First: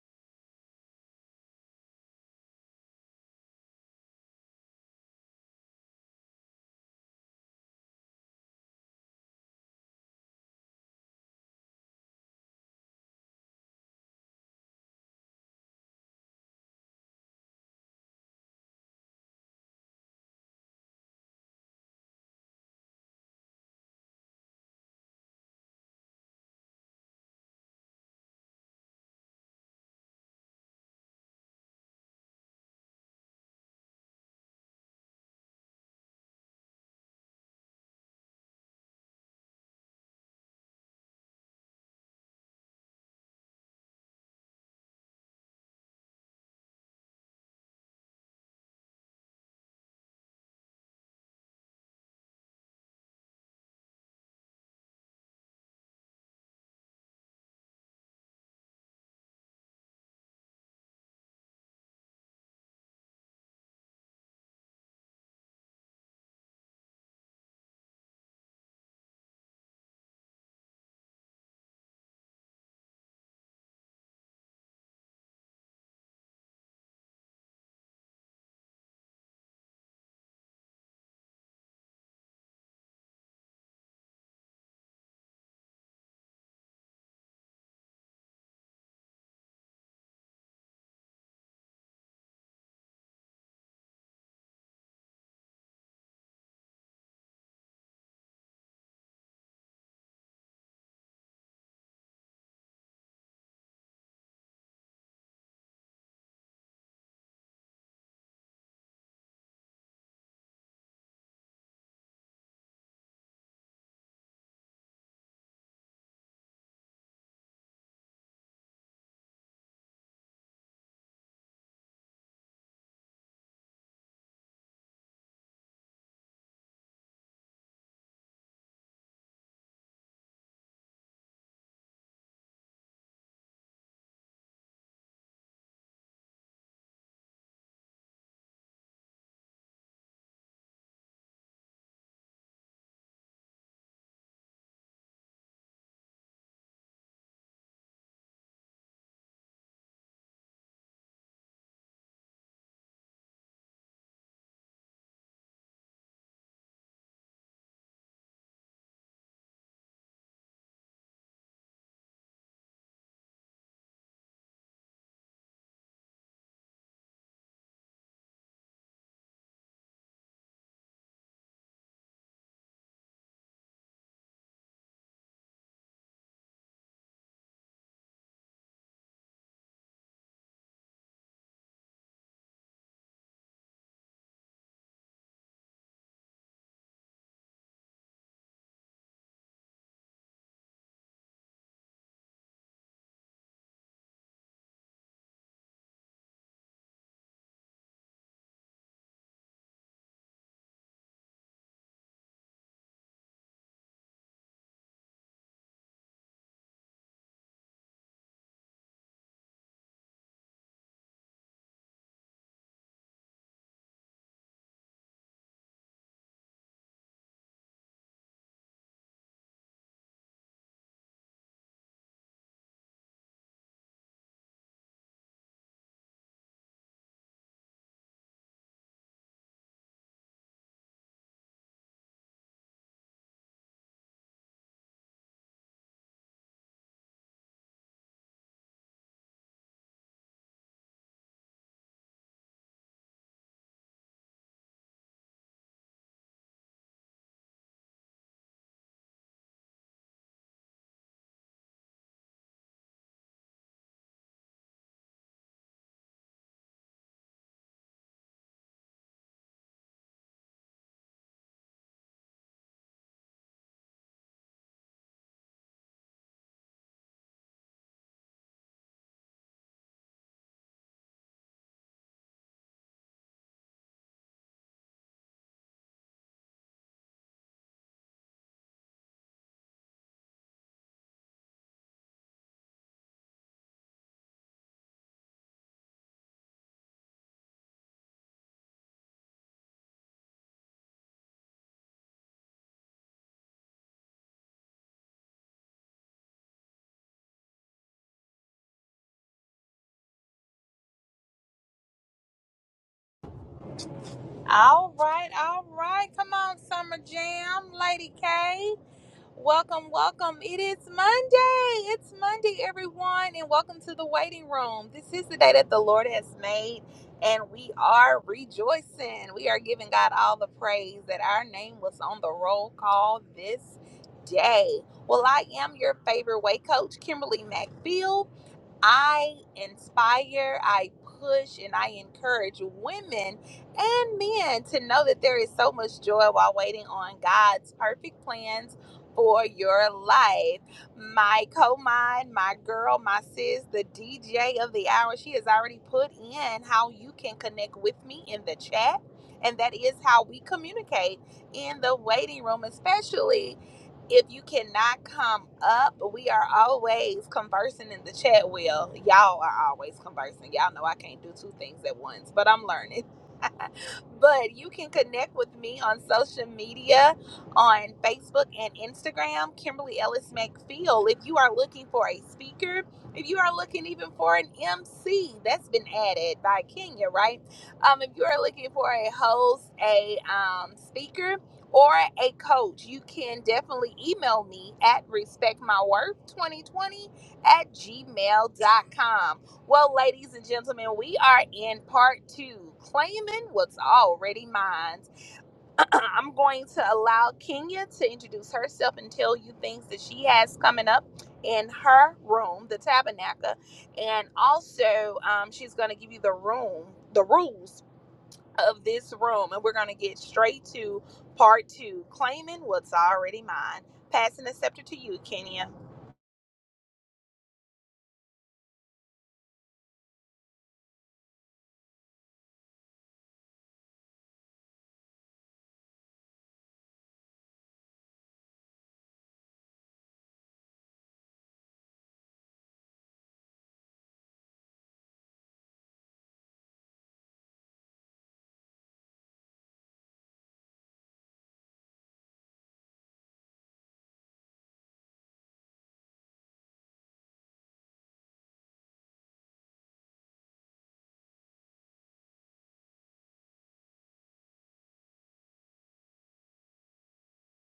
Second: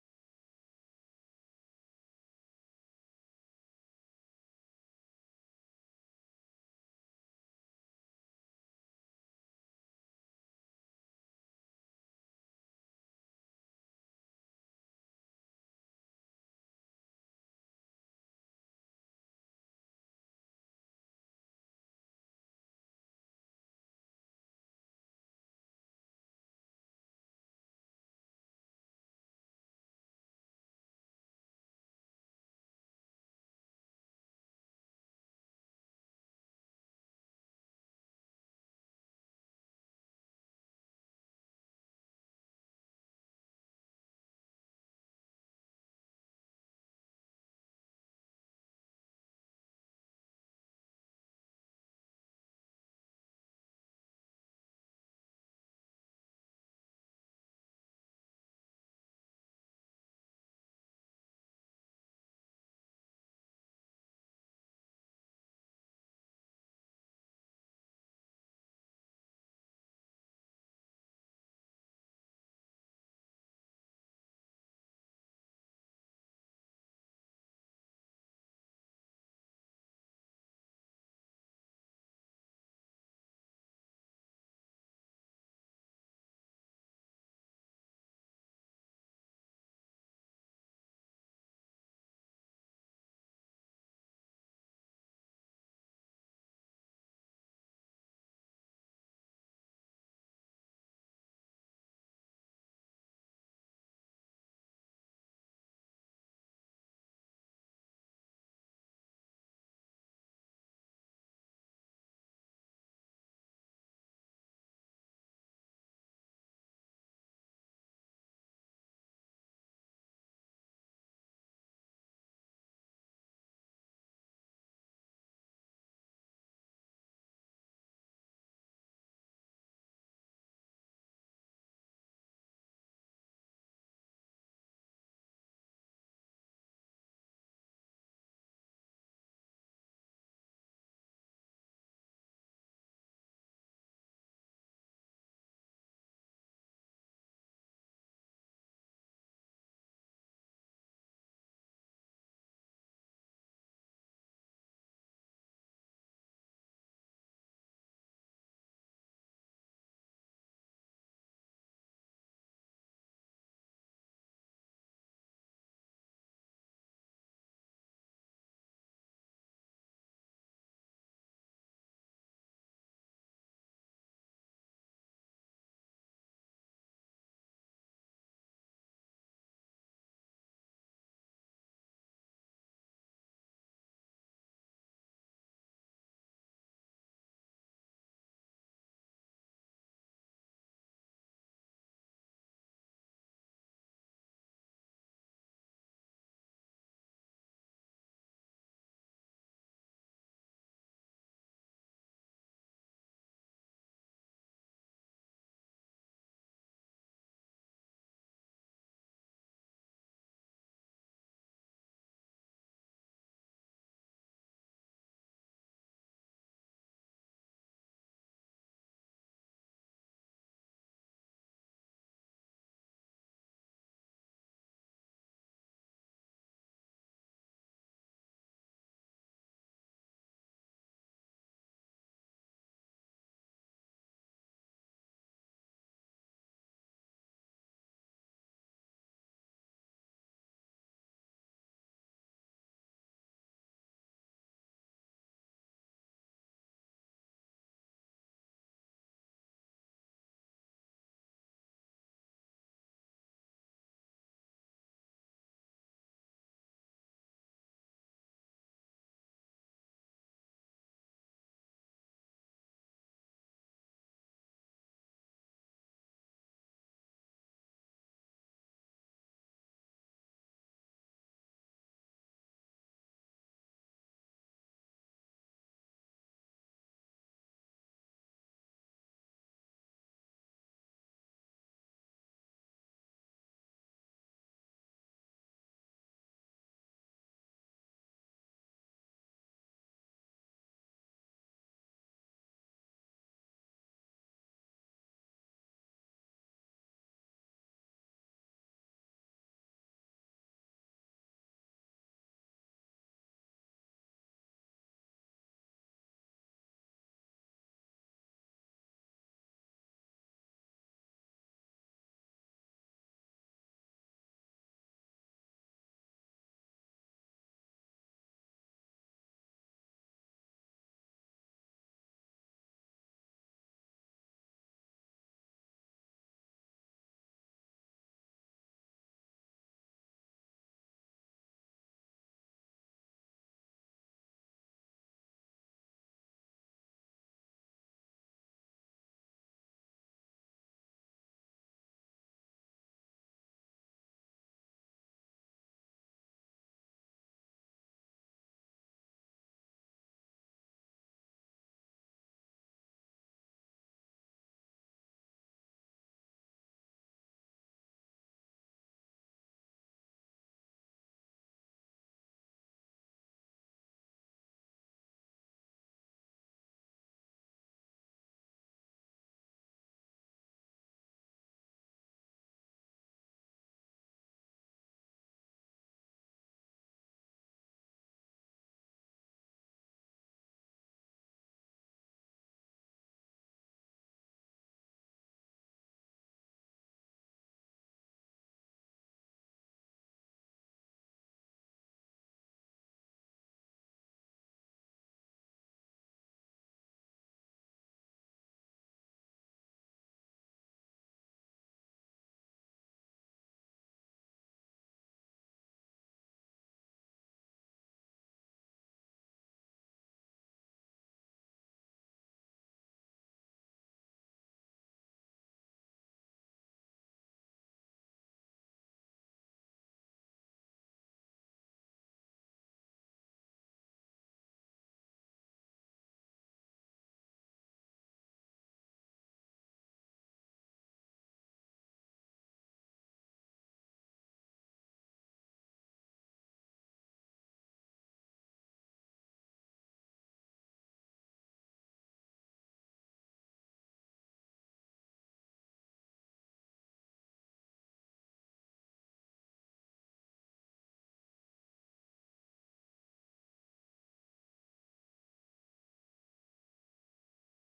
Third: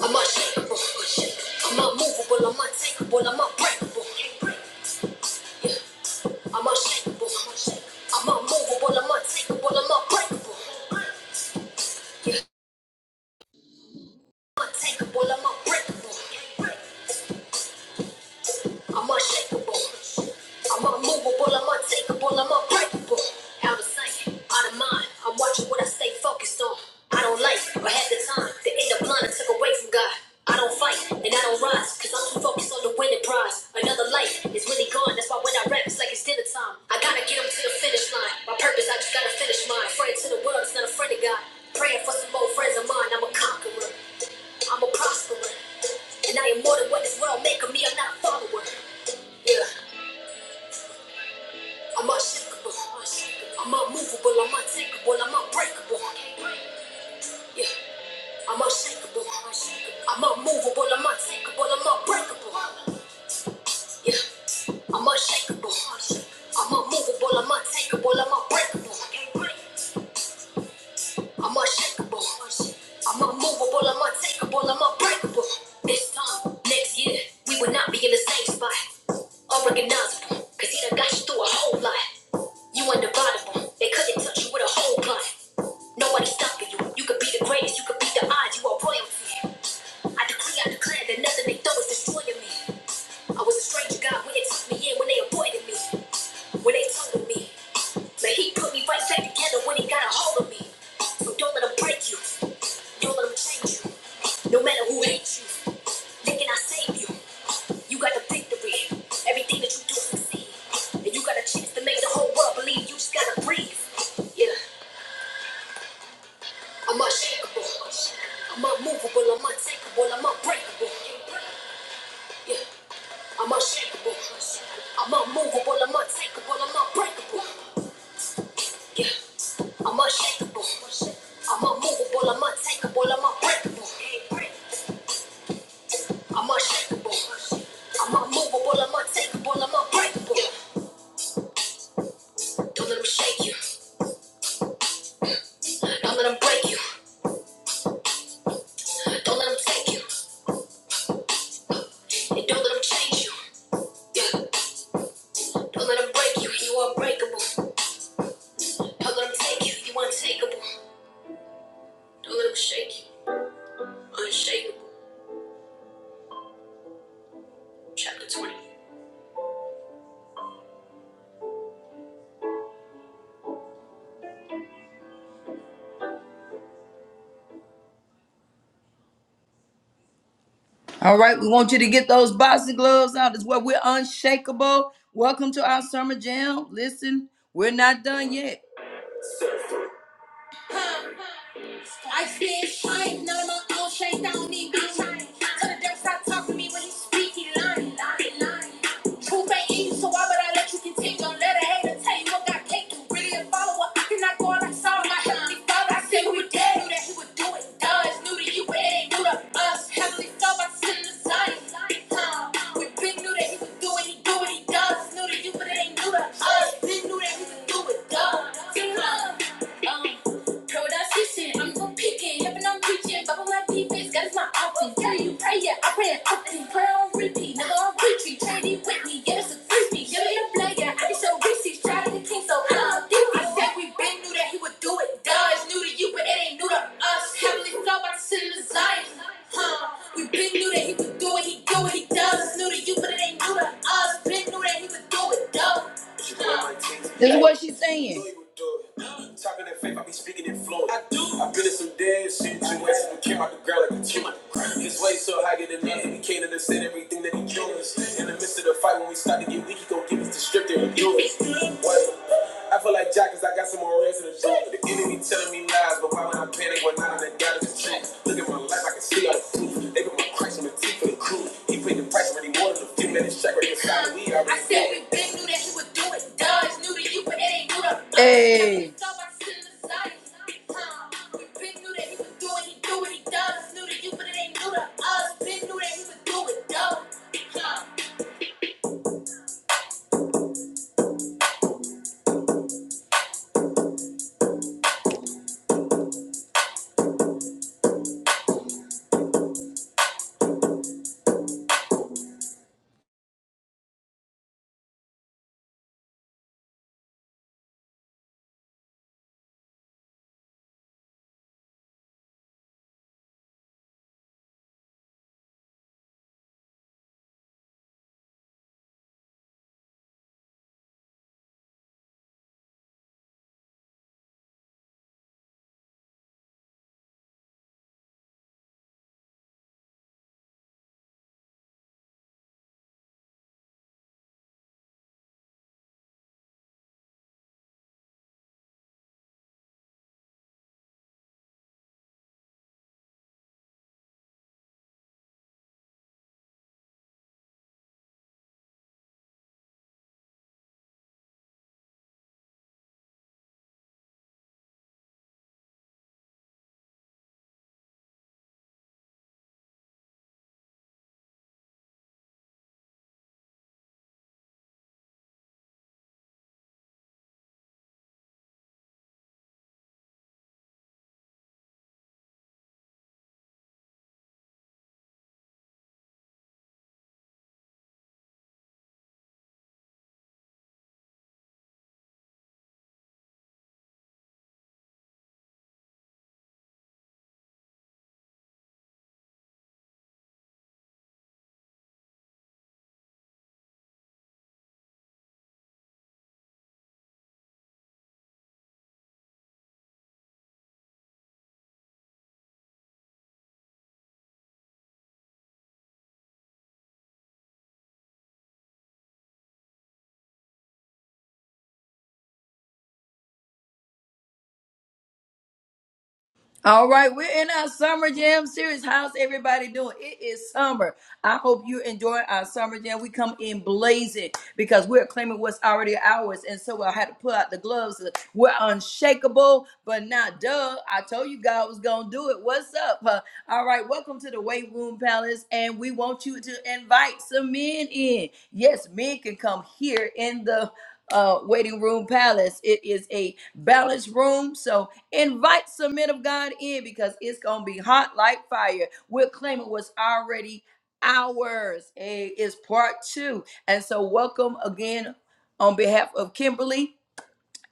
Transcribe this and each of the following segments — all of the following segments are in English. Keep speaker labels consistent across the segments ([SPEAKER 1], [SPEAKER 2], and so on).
[SPEAKER 1] I'm unshakable. I'm unmovable. I'm untakeable. I'm unbreakable. Yeah. I'm unshakable. I'm unmovable. I'm untakeable. I'm unbreakable. I'm Untakeable. I'm unbreakable. I'm unshakable. I'm unmovable. I'm untakeable. I'm unbreakable. Out of sight, out of mind. I'm watching what I stay focused on. I don't like or have the time. to end up blind and took away from God. I don't fight and I don't rise because I'm too focused on the winning prize. Another life is really gone. That's why when I rap, it's like it's dinner time. I gotta get 'em to the finish line. My purpose, I just gotta finish mine. Friend to the world, it's not a friend of God. Praying for some more friends of mine. I'm a conqueror. I'm a prosperer. And I am more than what this world make of me. I'm not a follower. Yeah, I'm unshakable. I'm unmovable. I'm untakeable. I'm unbreakable. Yeah, I'm unshakable. I'm unmovable. I'm untakeable. I'm unbreakable. Yeah, I'm unshakable. I'm unmovable. I'm untakeable. I'm unbreakable. I'm unshakable. I'm unmovable. I'm untakeable. I'm unbreakable. This time, next year, we will not be in the same spot. Unrecognizable, cause he done got you through a whole lot. You undividable. They couldn't touch you with a whole plot. Nobody stopping you. You could be the greatest. You could be the odds. You are royalty. I decree, I declare that nothing they throw is destroying me. I was a stranger. God went and took me in when they avoided me. When they told me, man, he put me right back together when he got a hold of me. So don't let him break you. Don't let him change you. No matter who hates you, thinking I save you. You got the victory. Everything that you do succeed. And you got a chance to make the whole world believe you just gotta breathe. Yeah, I'm unshakable. I'm unmovable. I'm untakeable. I'm unbreakable. Yeah, I'm unshakable. I'm unmovable. I'm untakeable. I'm unbreakable. Yeah. I'm unshakable. I'm unmovable. I'm untakeable. I'm unbreakable. I'm unshakable. I'm unmovable. I'm untakeable. I'm unbreakable. Don't let them shake you. Don't let them break you. Don't let them take you. And don't let them change you. Yeah. Don't let them break you. You unbreakable. Don't let them take you. You untakeable. Don't let them shake you. Unshakable. Chapter 20. All right, we want you to get those boxing gloves out as well. We're unshakable. Welcome to our summer jam. Listen, we're not done yet. I spit shine, none of my own shame don't need me. Tell the devil stop talking to me when he speak, he lying, lying, lying. Truth ain't easy, so why would I let you continue? Don't let a hater tell you what God can't do. Really a follower, I cannot go out like Saul, my heavenly father. I said we dare do that, he would do it. Duh, it's new to you, but it ain't new to us. Heavenly father, I send the Zion. Huh. We been knew that he would do it, he do it, he does. It's new to you, but it ain't new to us. Been knew that he would do it, duh. Huh. Um. Know what I'm teaching. I'm for picking. Yep, and I'm preaching. Bubble my defense. God is my option. Tell you, pray yeah. I pray it often. Prayer on repeat. Nigga on retreat. Trinity with me. Yeah, this is crispy. Give me a player. I can show receipts. Try to the king, so I'm I said we been knew that he would do it. Duh, it's new to you, but it ain't new to us. Heavenly flow, but I'm sitting in Zion. Huh. We been knew that he would do it. He do what he does. It's new to you, but it ain't new to us. Been knew that he would do it. Duh. Huh. This is what she's saying. Talking that faith, I be speaking in flow. I do. I've been in some dead shit, you came out the ground like a chimney. His way so higher than us, and he can't understand everything that he doing. In the midst of the fight, when we start to get weak, he gon' give us the strip there and do it. I feel like Jack, cause I got some more reds in the door. The enemy telling me lies, but why would I panic when none of that doubt is the truth? Look at my life, I can see all the proof. They put my Christ on the teeth for the crew. He paid the price for he wanted to a few minutes check right inside. We already I said we been knew that he would do it. Dodge knew that you, but it ain't new to Hey.
[SPEAKER 2] All right, all right. Come on, Summer Jam, Lady K. Welcome, welcome. It is Monday. It's Monday, everyone, and welcome to the waiting room. This is the day that the Lord has made, and we are rejoicing. We are giving God all the praise that our name was on the roll call this day. Well, I am your favorite way coach, Kimberly MacField. I inspire, I push, and I encourage women and men to know that there is so much joy while waiting on God's perfect plans for your life. My co mind my girl, my sis, the DJ of the hour, she has already put in how you can connect with me in the chat. And that is how we communicate in the waiting room, especially if you cannot come up, we are always conversing in the chat wheel. Y'all are always conversing. Y'all know I can't do two things at once, but I'm learning. But you can connect with me on social media on Facebook and Instagram, Kimberly Ellis McFeel. If you are looking for a speaker, if you are looking even for an MC, that's been added by Kenya, right? Um, if you are looking for a host, a um, speaker, or a coach, you can definitely email me at respectmyworth2020 at gmail dot com. Well, ladies and gentlemen, we are in part two, claiming what's already mine. I'm going to allow Kenya to introduce herself and tell you things that she has coming up in her room, the tabernacle, and also um, she's going to give you the room, the rules of this room, and we're going to get straight to part two, claiming what's already mine. Passing the scepter to you, Kenya.
[SPEAKER 1] All right, we're in our summer jam series. How's everybody doing? It is summer. I hope you're enjoying our summer jam. We come in blazing because we're claiming what's already ours. And so I had to pull out the gloves. We're unshakable, but not duh. I told you God was going to do it. What's up? huh? All right, welcome to the Weight Room Palace. And we want you to invite some men in. Yes, men can come here in the uh, waiting room palace. It is a balanced room. So Invite some men of God in because it's going to be hot like fire. We're claiming what's already ours. Hey, It's part two. And so, welcome again on behalf of Kimberly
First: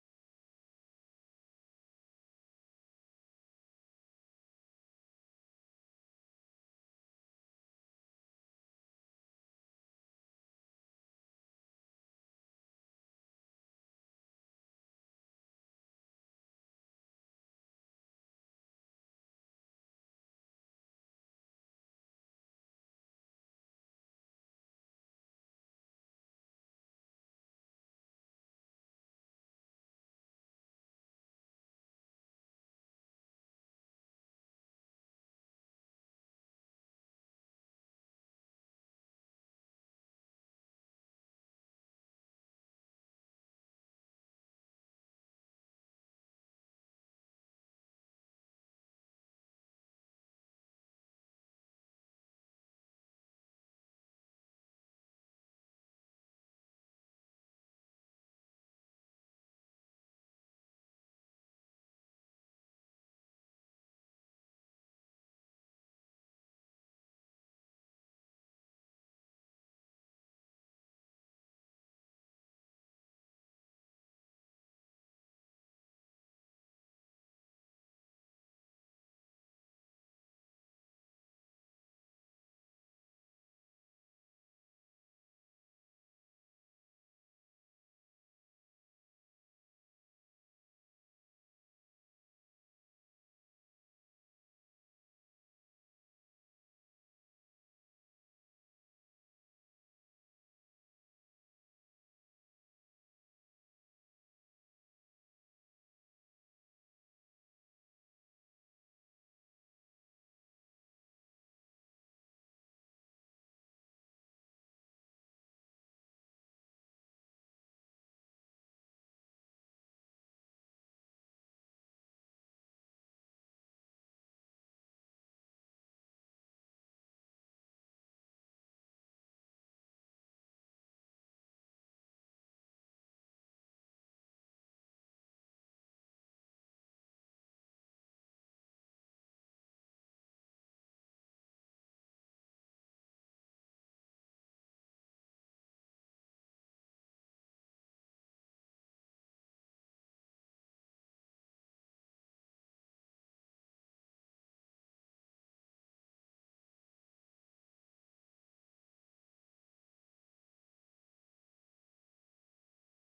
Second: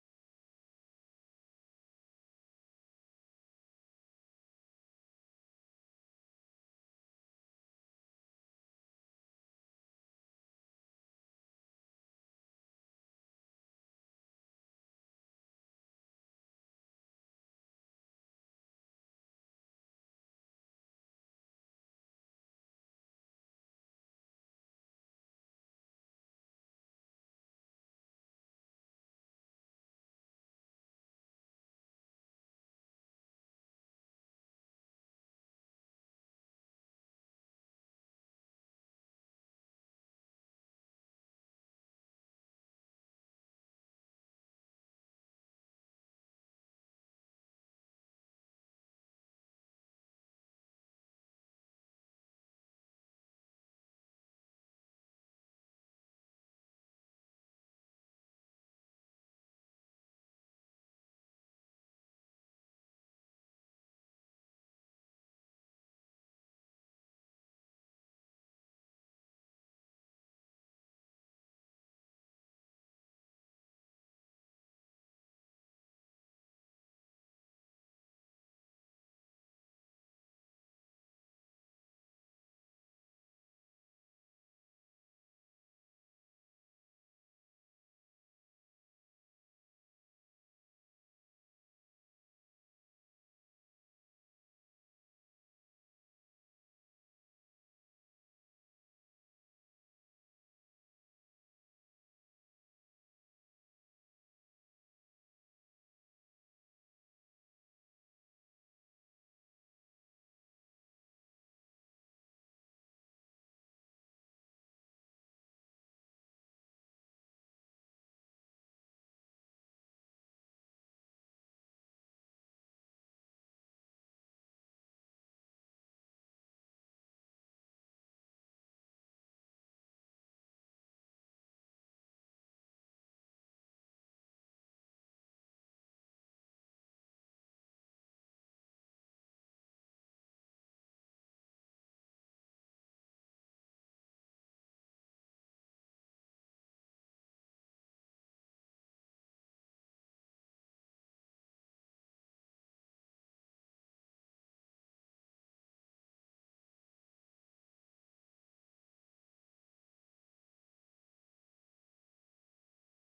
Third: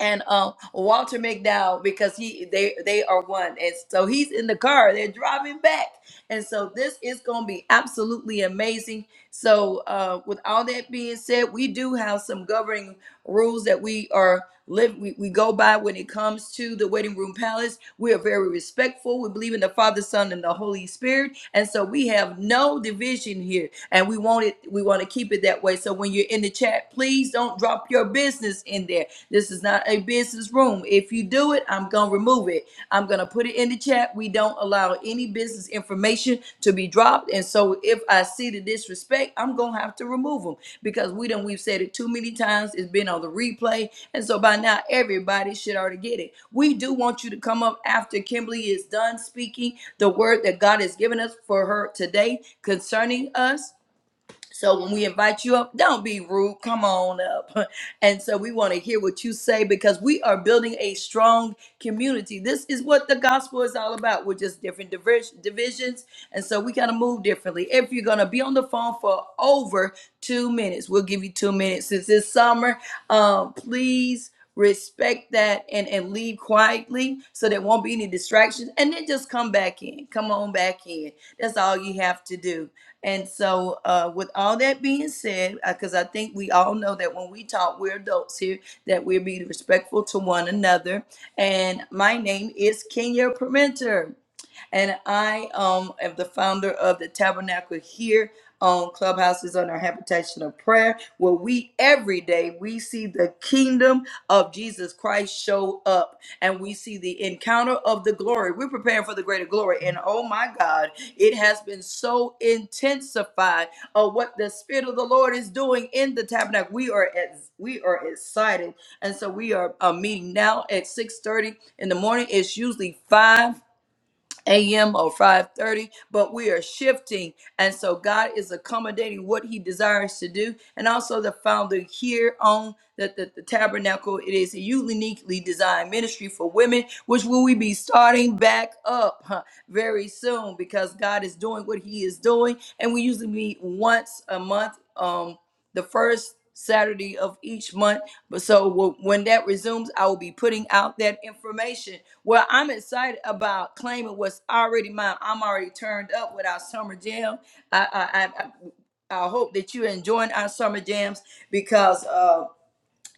[SPEAKER 1] and um, Walter McDowell because he they they are one. And so he's in the car. They're driving back. And so this is going to be absolutely amazing. So, uh, with all that being said, we do have some governing rules that we are live we, we go by when it comes to the waiting room palace. We are very respectful. We believe in the Father, Son, and the Holy Spirit, and so we have no division here, and we want it. We want to keep it that way. So when you're in the chat, please don't drop your business in there. This is not a business room. If you do it do it, I'm going to remove it. I'm going to put it in the chat. We don't allow any business information to be dropped. And so if I see the disrespect, I'm going to have to remove them because we done, we've said it too many times. It's been on the replay. And so by now, everybody should already get it. We do want you to come up after Kimberly is done speaking the word that God has given us for her today concerning us. So when we invite you up, don't be rude. Come on up. And so we want to hear what you say because we are building a strong community. This is what the gospel is all about. We're just different divers- divisions. And so we got to move differently. If you're going to be on the phone for over two minutes, we'll give you two minutes. Since it's summer, um, please respect that and, and leave quietly so there won't be any distractions and then just come back in come on back in that's all you have to do and so uh, with all that being said because i think we all know that when we talk we're adults here that we'll be respectful to one another and my name is kenya permenter and I um am the founder of the Tabernacle here on Clubhouses on our Habitation of Prayer, where we every day we see the kingdom of Jesus Christ show up, and we see the encounter of the glory. We're preparing for the greater glory, and oh my God, it has been so intensified of what the Spirit of the Lord is doing in the Tabernacle. We are ex- we are excited, and so we are uh, meeting now at six thirty in the morning. It's usually five a.m. or 5:30, but we are shifting, and so God is accommodating what He desires to do, and also the founder here on the, the, the tabernacle. It is a uniquely designed ministry for women, which will we be starting back up huh, very soon because God is doing what He is doing, and we usually meet once a month. Um, the first Saturday of each month. But so when that resumes, I will be putting out that information. Well, I'm excited about claiming what's already mine. I'm already turned up with our summer jam. I I I, I I hope that you're enjoying our summer jams because. uh,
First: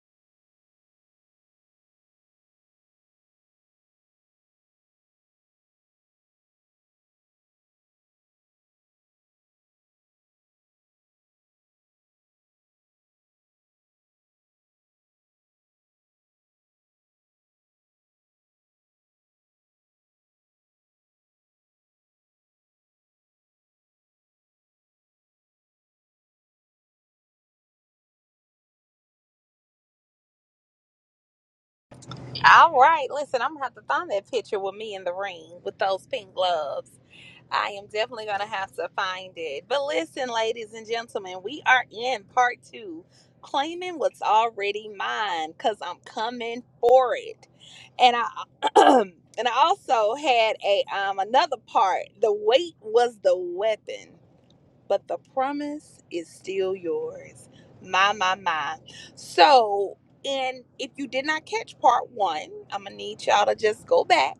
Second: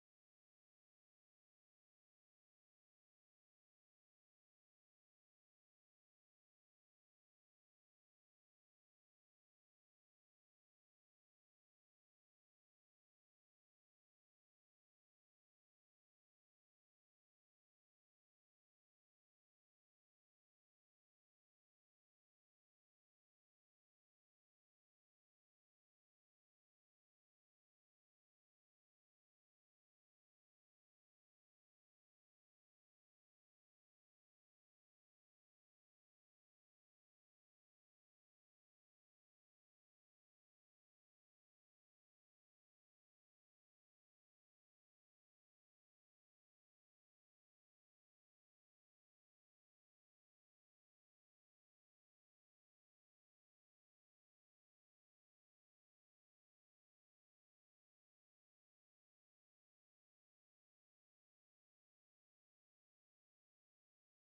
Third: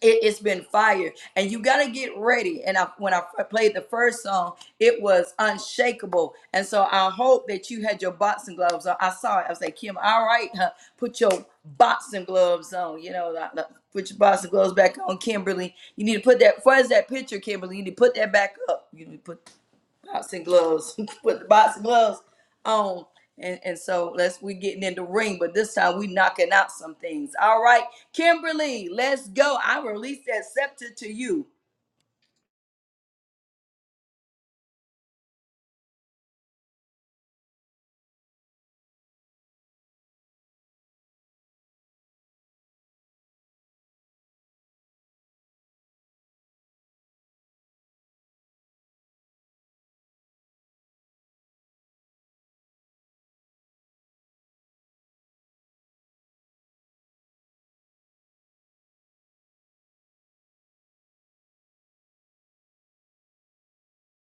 [SPEAKER 1] it, it's been fire and you gotta get ready and i when i f- played the first song it was unshakable and so i hope that you had your boxing gloves on i saw it i was like kim all right huh, put your boxing gloves on you know like, like, put your boxing gloves back on kimberly you need to put that where's that picture kimberly you need to put that back up you need to put boxing gloves, put the boxing gloves on. And, and so let's we getting in the ring, but this time we knocking out some things. All right, Kimberly, let's go. I release that scepter to you.
[SPEAKER 2] All right, listen, I'm gonna have to find that picture with me in the ring with those pink gloves. I am definitely going to have to find it. But listen, ladies and gentlemen, we are in part two claiming what's already mine because I'm coming for it. And I. And I also had a um another part. The weight was the weapon but the promise is still yours. My, my, my. So, and if you did not catch part one, I'm gonna need y'all to just go back.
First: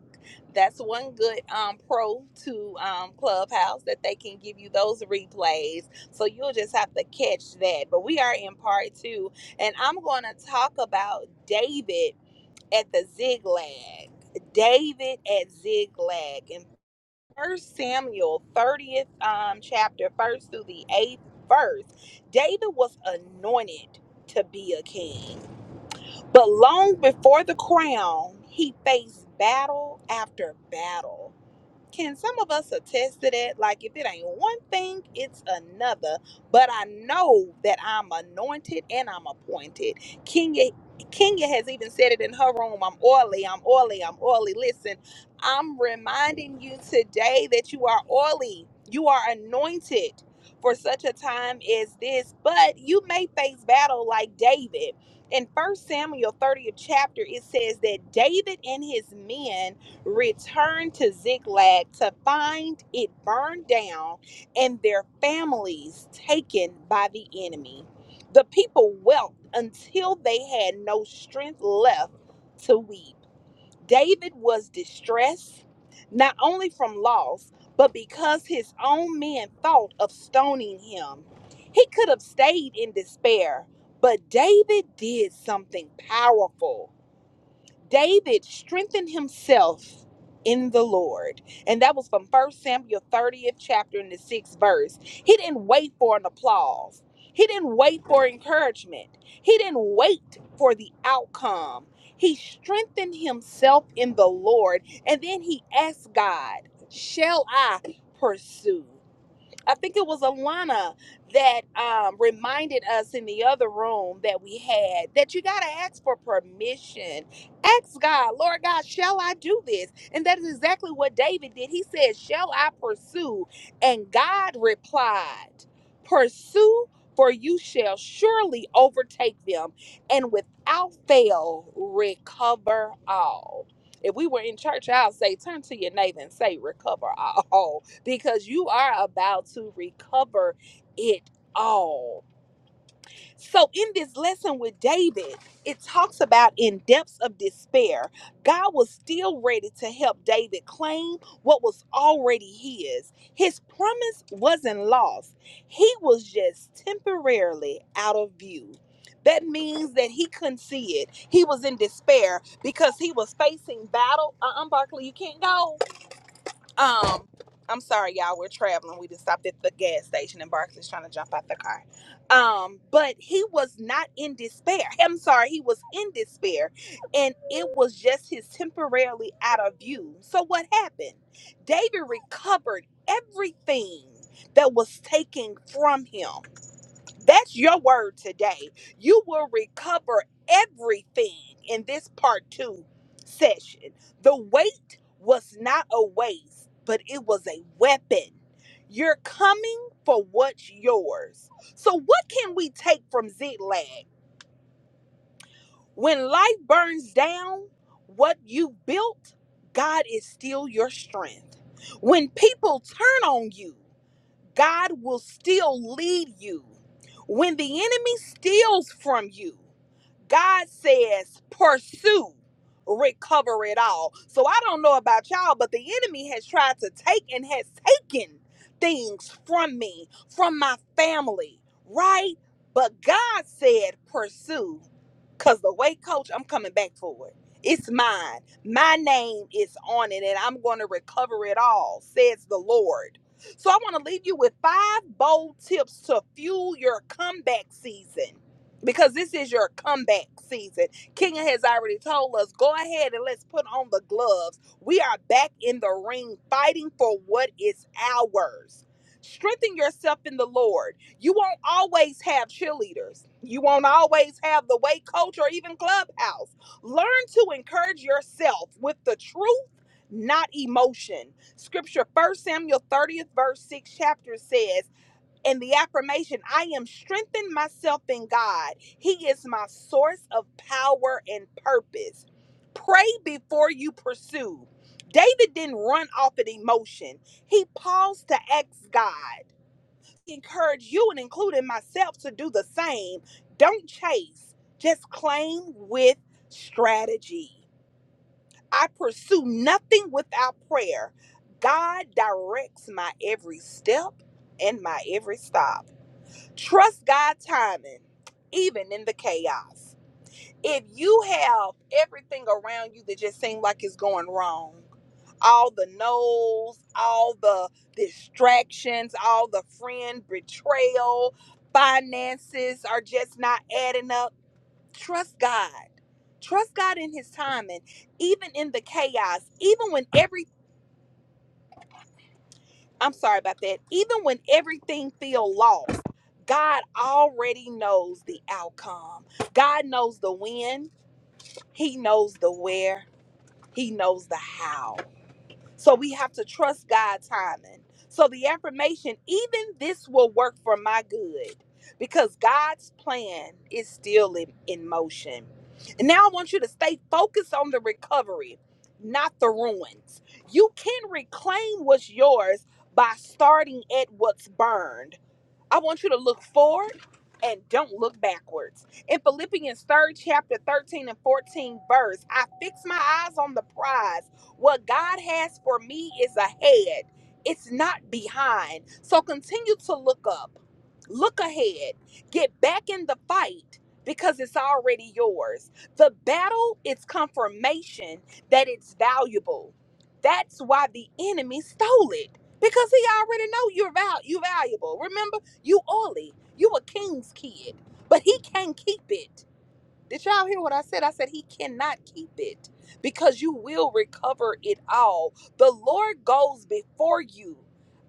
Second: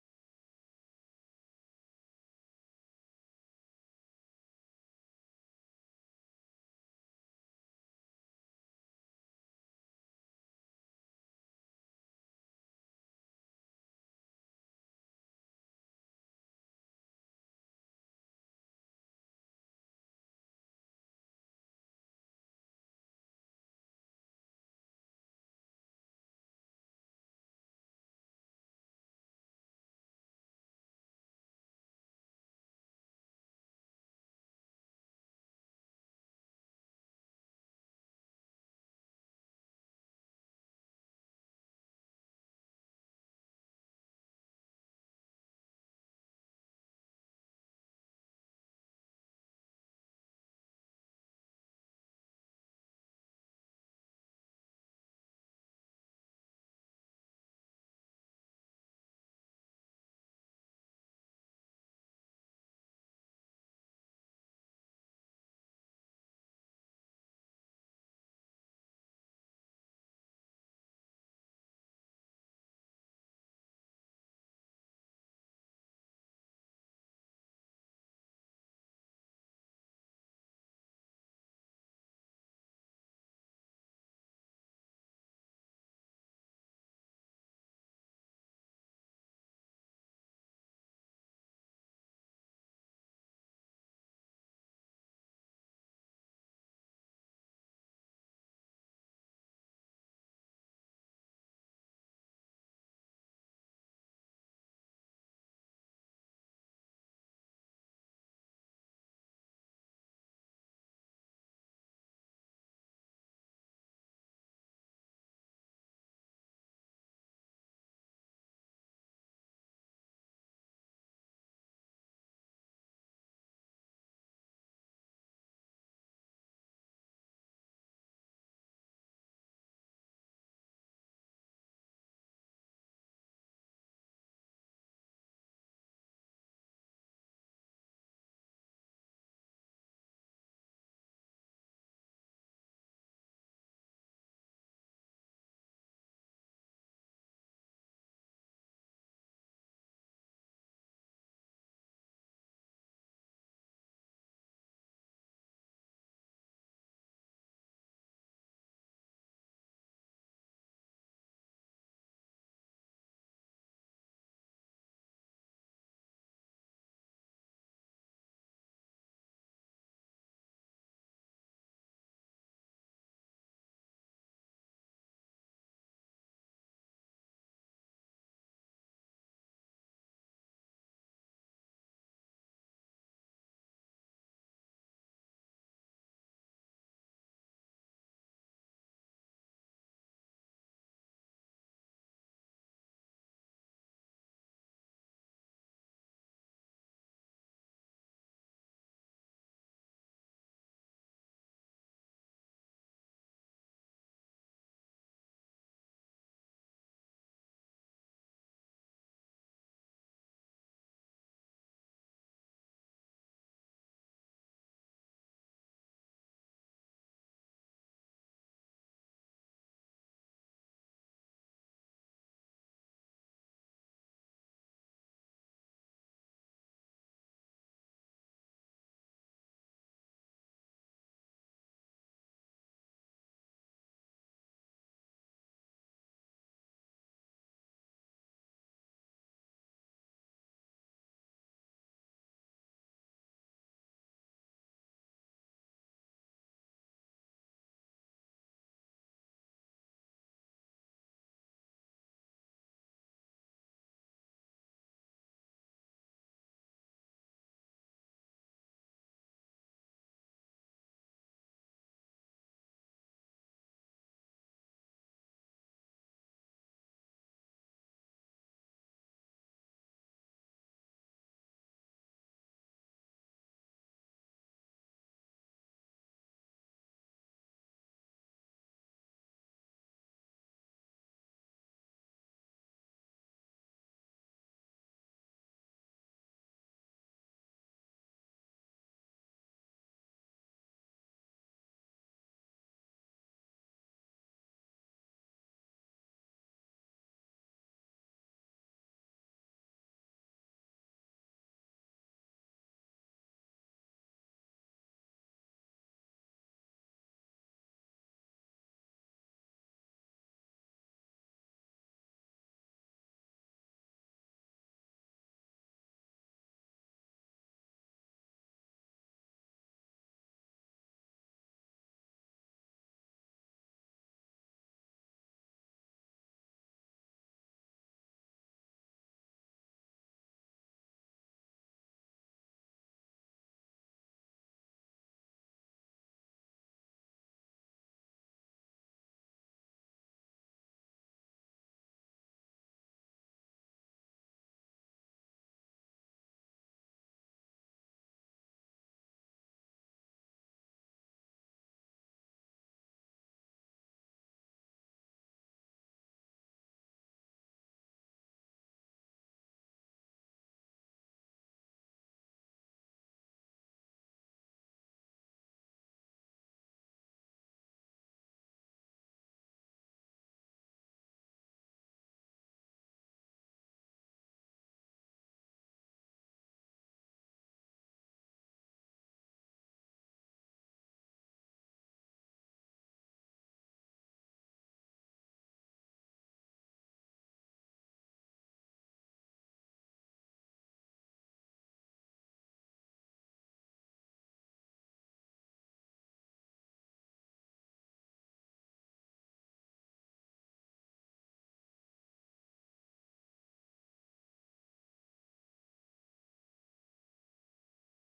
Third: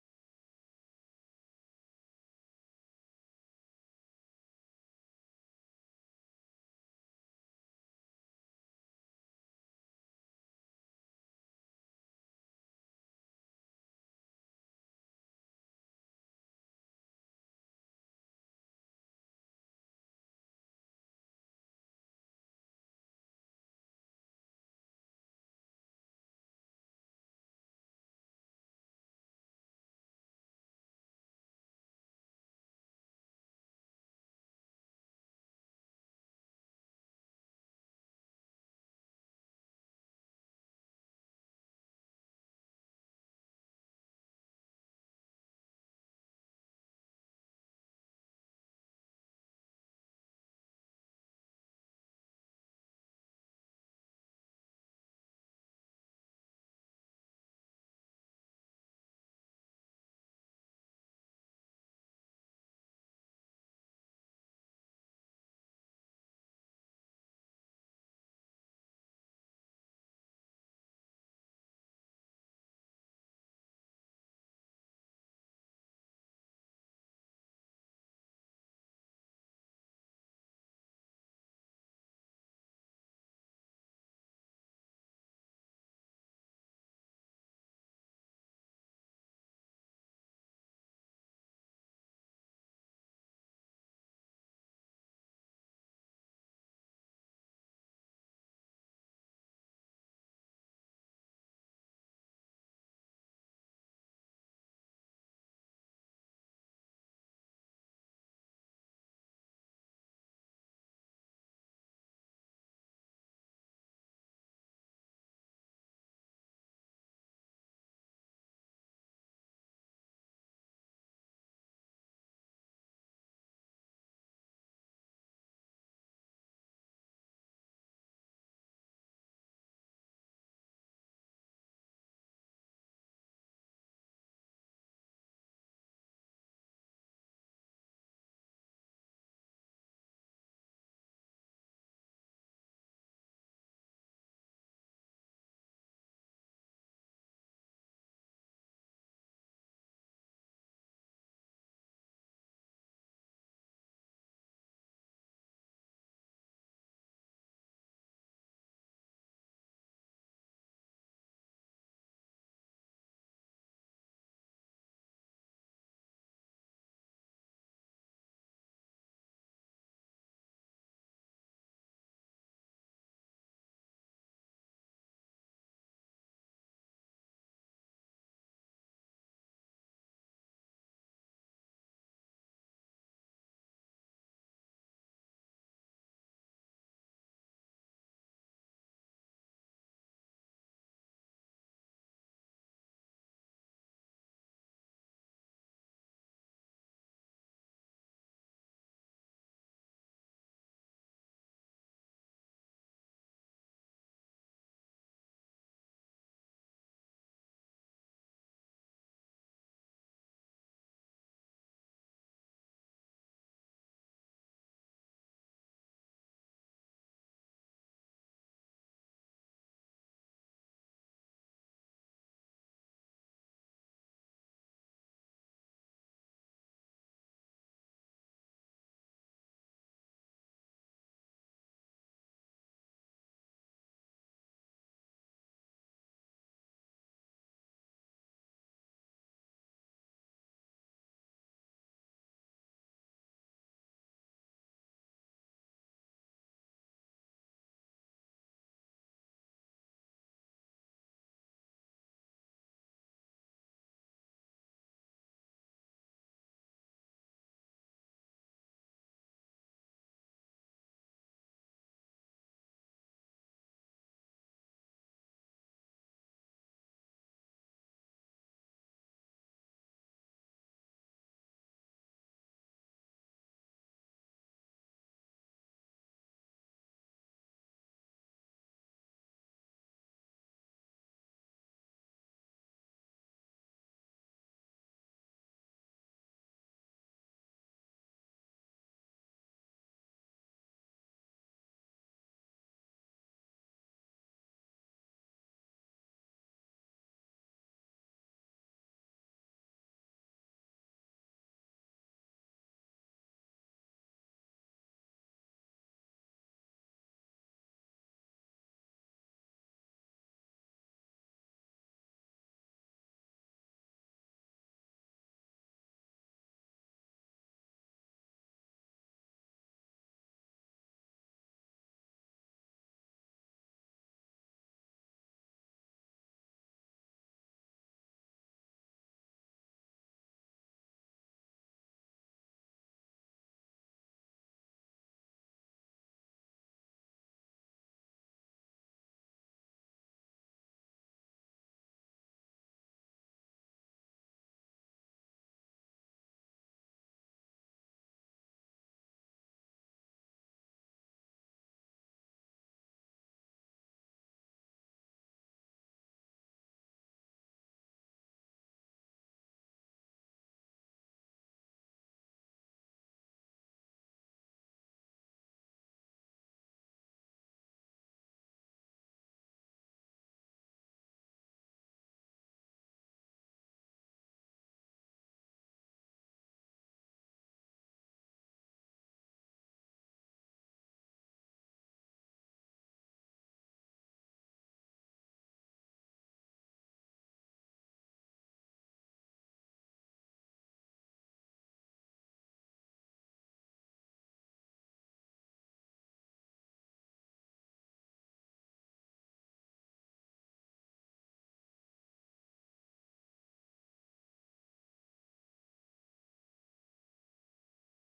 [SPEAKER 2] That's one good um, pro to um, Clubhouse that they can give you those replays. So you'll just have to catch that. But we are in part two, and I'm gonna talk about David at the Ziglag. David at Ziklag. and. First Samuel 30th um, chapter, first through the eighth verse, David was anointed to be a king. But long before the crown, he faced battle after battle. Can some of us attest to that? Like, if it ain't one thing, it's another. But I know that I'm anointed and I'm appointed. Kenya, Kenya has even said it in her room I'm oily, I'm oily, I'm oily. Listen, I'm reminding you today that you are oily, you are anointed for such a time as this. But you may face battle like David. In First Samuel 30th chapter, it says that David and his men returned to Ziklag to find it burned down and their families taken by the enemy. The people wept until they had no strength left to weep. David was distressed, not only from loss, but because his own men thought of stoning him. He could have stayed in despair, but David did something powerful. David strengthened himself in the Lord. And that was from First Samuel 30th chapter in the sixth verse. He didn't wait for an applause. He didn't wait for encouragement. He didn't wait for the outcome. He strengthened himself in the Lord. And then he asked God, Shall I pursue? I think it was Alana that um, reminded us in the other room that we had that you got to ask for permission. Ask God, Lord God, shall I do this? And that is exactly what David did. He said, Shall I pursue? And God replied, Pursue, for you shall surely overtake them and without fail recover all. If we were in church, I'll say, Turn to your neighbor and say, Recover all because you are about to recover it all. So, in this lesson with David, it talks about in depths of despair, God was still ready to help David claim what was already his. His promise wasn't lost, he was just temporarily out of view. That means that he couldn't see it. He was in despair because he was facing battle. Uh uh Barkley, you can't go um, I'm sorry, y'all. We're traveling. We just stopped at the gas station, and Barkley's trying to jump out the car. Um, but he was not in despair. I'm sorry, he was in despair, and it was just his temporarily out of view. So what happened? David recovered everything that was taken from him. That's your word today. You will recover everything in this part two session. The weight was not a waste, but it was a weapon. You're coming for what's yours. So, what can we take from Ziklag? When life burns down, what you built, God is still your strength. When people turn on you, God will still lead you. When the enemy steals from you, God says, pursue, recover it all. So I don't know about y'all, but the enemy has tried to take and has taken things from me, from my family, right? But God said, pursue, because the way, coach, I'm coming back for it. It's mine. My name is on it, and I'm going to recover it all, says the Lord. So I want to leave you with five bold tips to fuel your comeback season. Because this is your comeback season. King has already told us go ahead and let's put on the gloves. We are back in the ring fighting for what is ours. Strengthen yourself in the Lord. You won't always have cheerleaders, you won't always have the weight coach or even clubhouse. Learn to encourage yourself with the truth, not emotion. Scripture, First Samuel 30th, verse 6 chapter says, in the affirmation, I am strengthened myself in God. He is my source of power and purpose. Pray before you pursue. David didn't run off at emotion. He paused to ask God. I Encourage you and including myself to do the same. Don't chase, just claim with strategy. I pursue nothing without prayer. God directs my every step and my every stop. Trust God's timing, even in the chaos. If you have everything around you that just seems like it's going wrong, all the no's, all the distractions, all the friend betrayal, finances are just not adding up trust God. Trust God in his timing, even in the chaos, even when every I'm sorry about that. Even when everything feel lost, God already knows the outcome. God knows the when, he knows the where, he knows the how. So we have to trust God's timing. So the affirmation, even this will work for my good because God's plan is still in, in motion. And now I want you to stay focused on the recovery, not the ruins. You can reclaim what's yours by starting at what's burned. I want you to look forward and don't look backwards. In Philippians third chapter 13 and 14 verse, I fix my eyes on the prize. What God has for me is ahead. It's not behind. So continue to look up. Look ahead. Get back in the fight because it's already yours. The battle is confirmation that it's valuable. That's why the enemy stole it because he already know you're val- you valuable. Remember you oily. You a king's kid. But he can not keep it. Did y'all hear what I said? I said he cannot keep it because you will recover it all. The Lord goes before you.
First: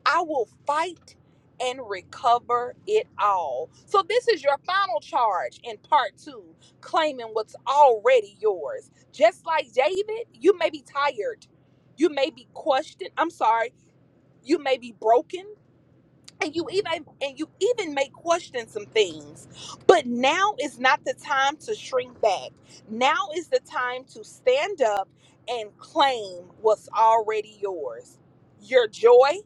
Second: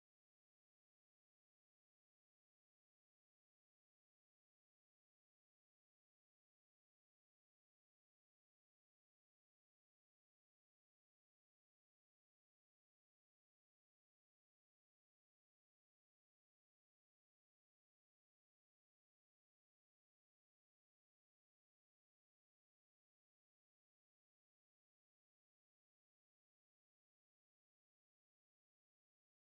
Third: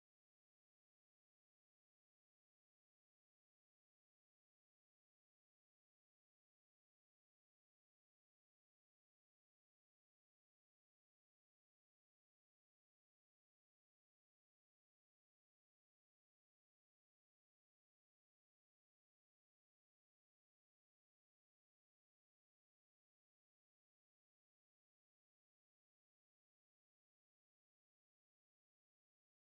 [SPEAKER 2] I will fight and recover it all. So this is your final charge in part 2, claiming what's already yours. Just like David, you may be tired. You may be questioned. I'm sorry. You may be broken and you even and you even may question some things but now is not the time to shrink back now is the time to stand up and claim what's already yours your joy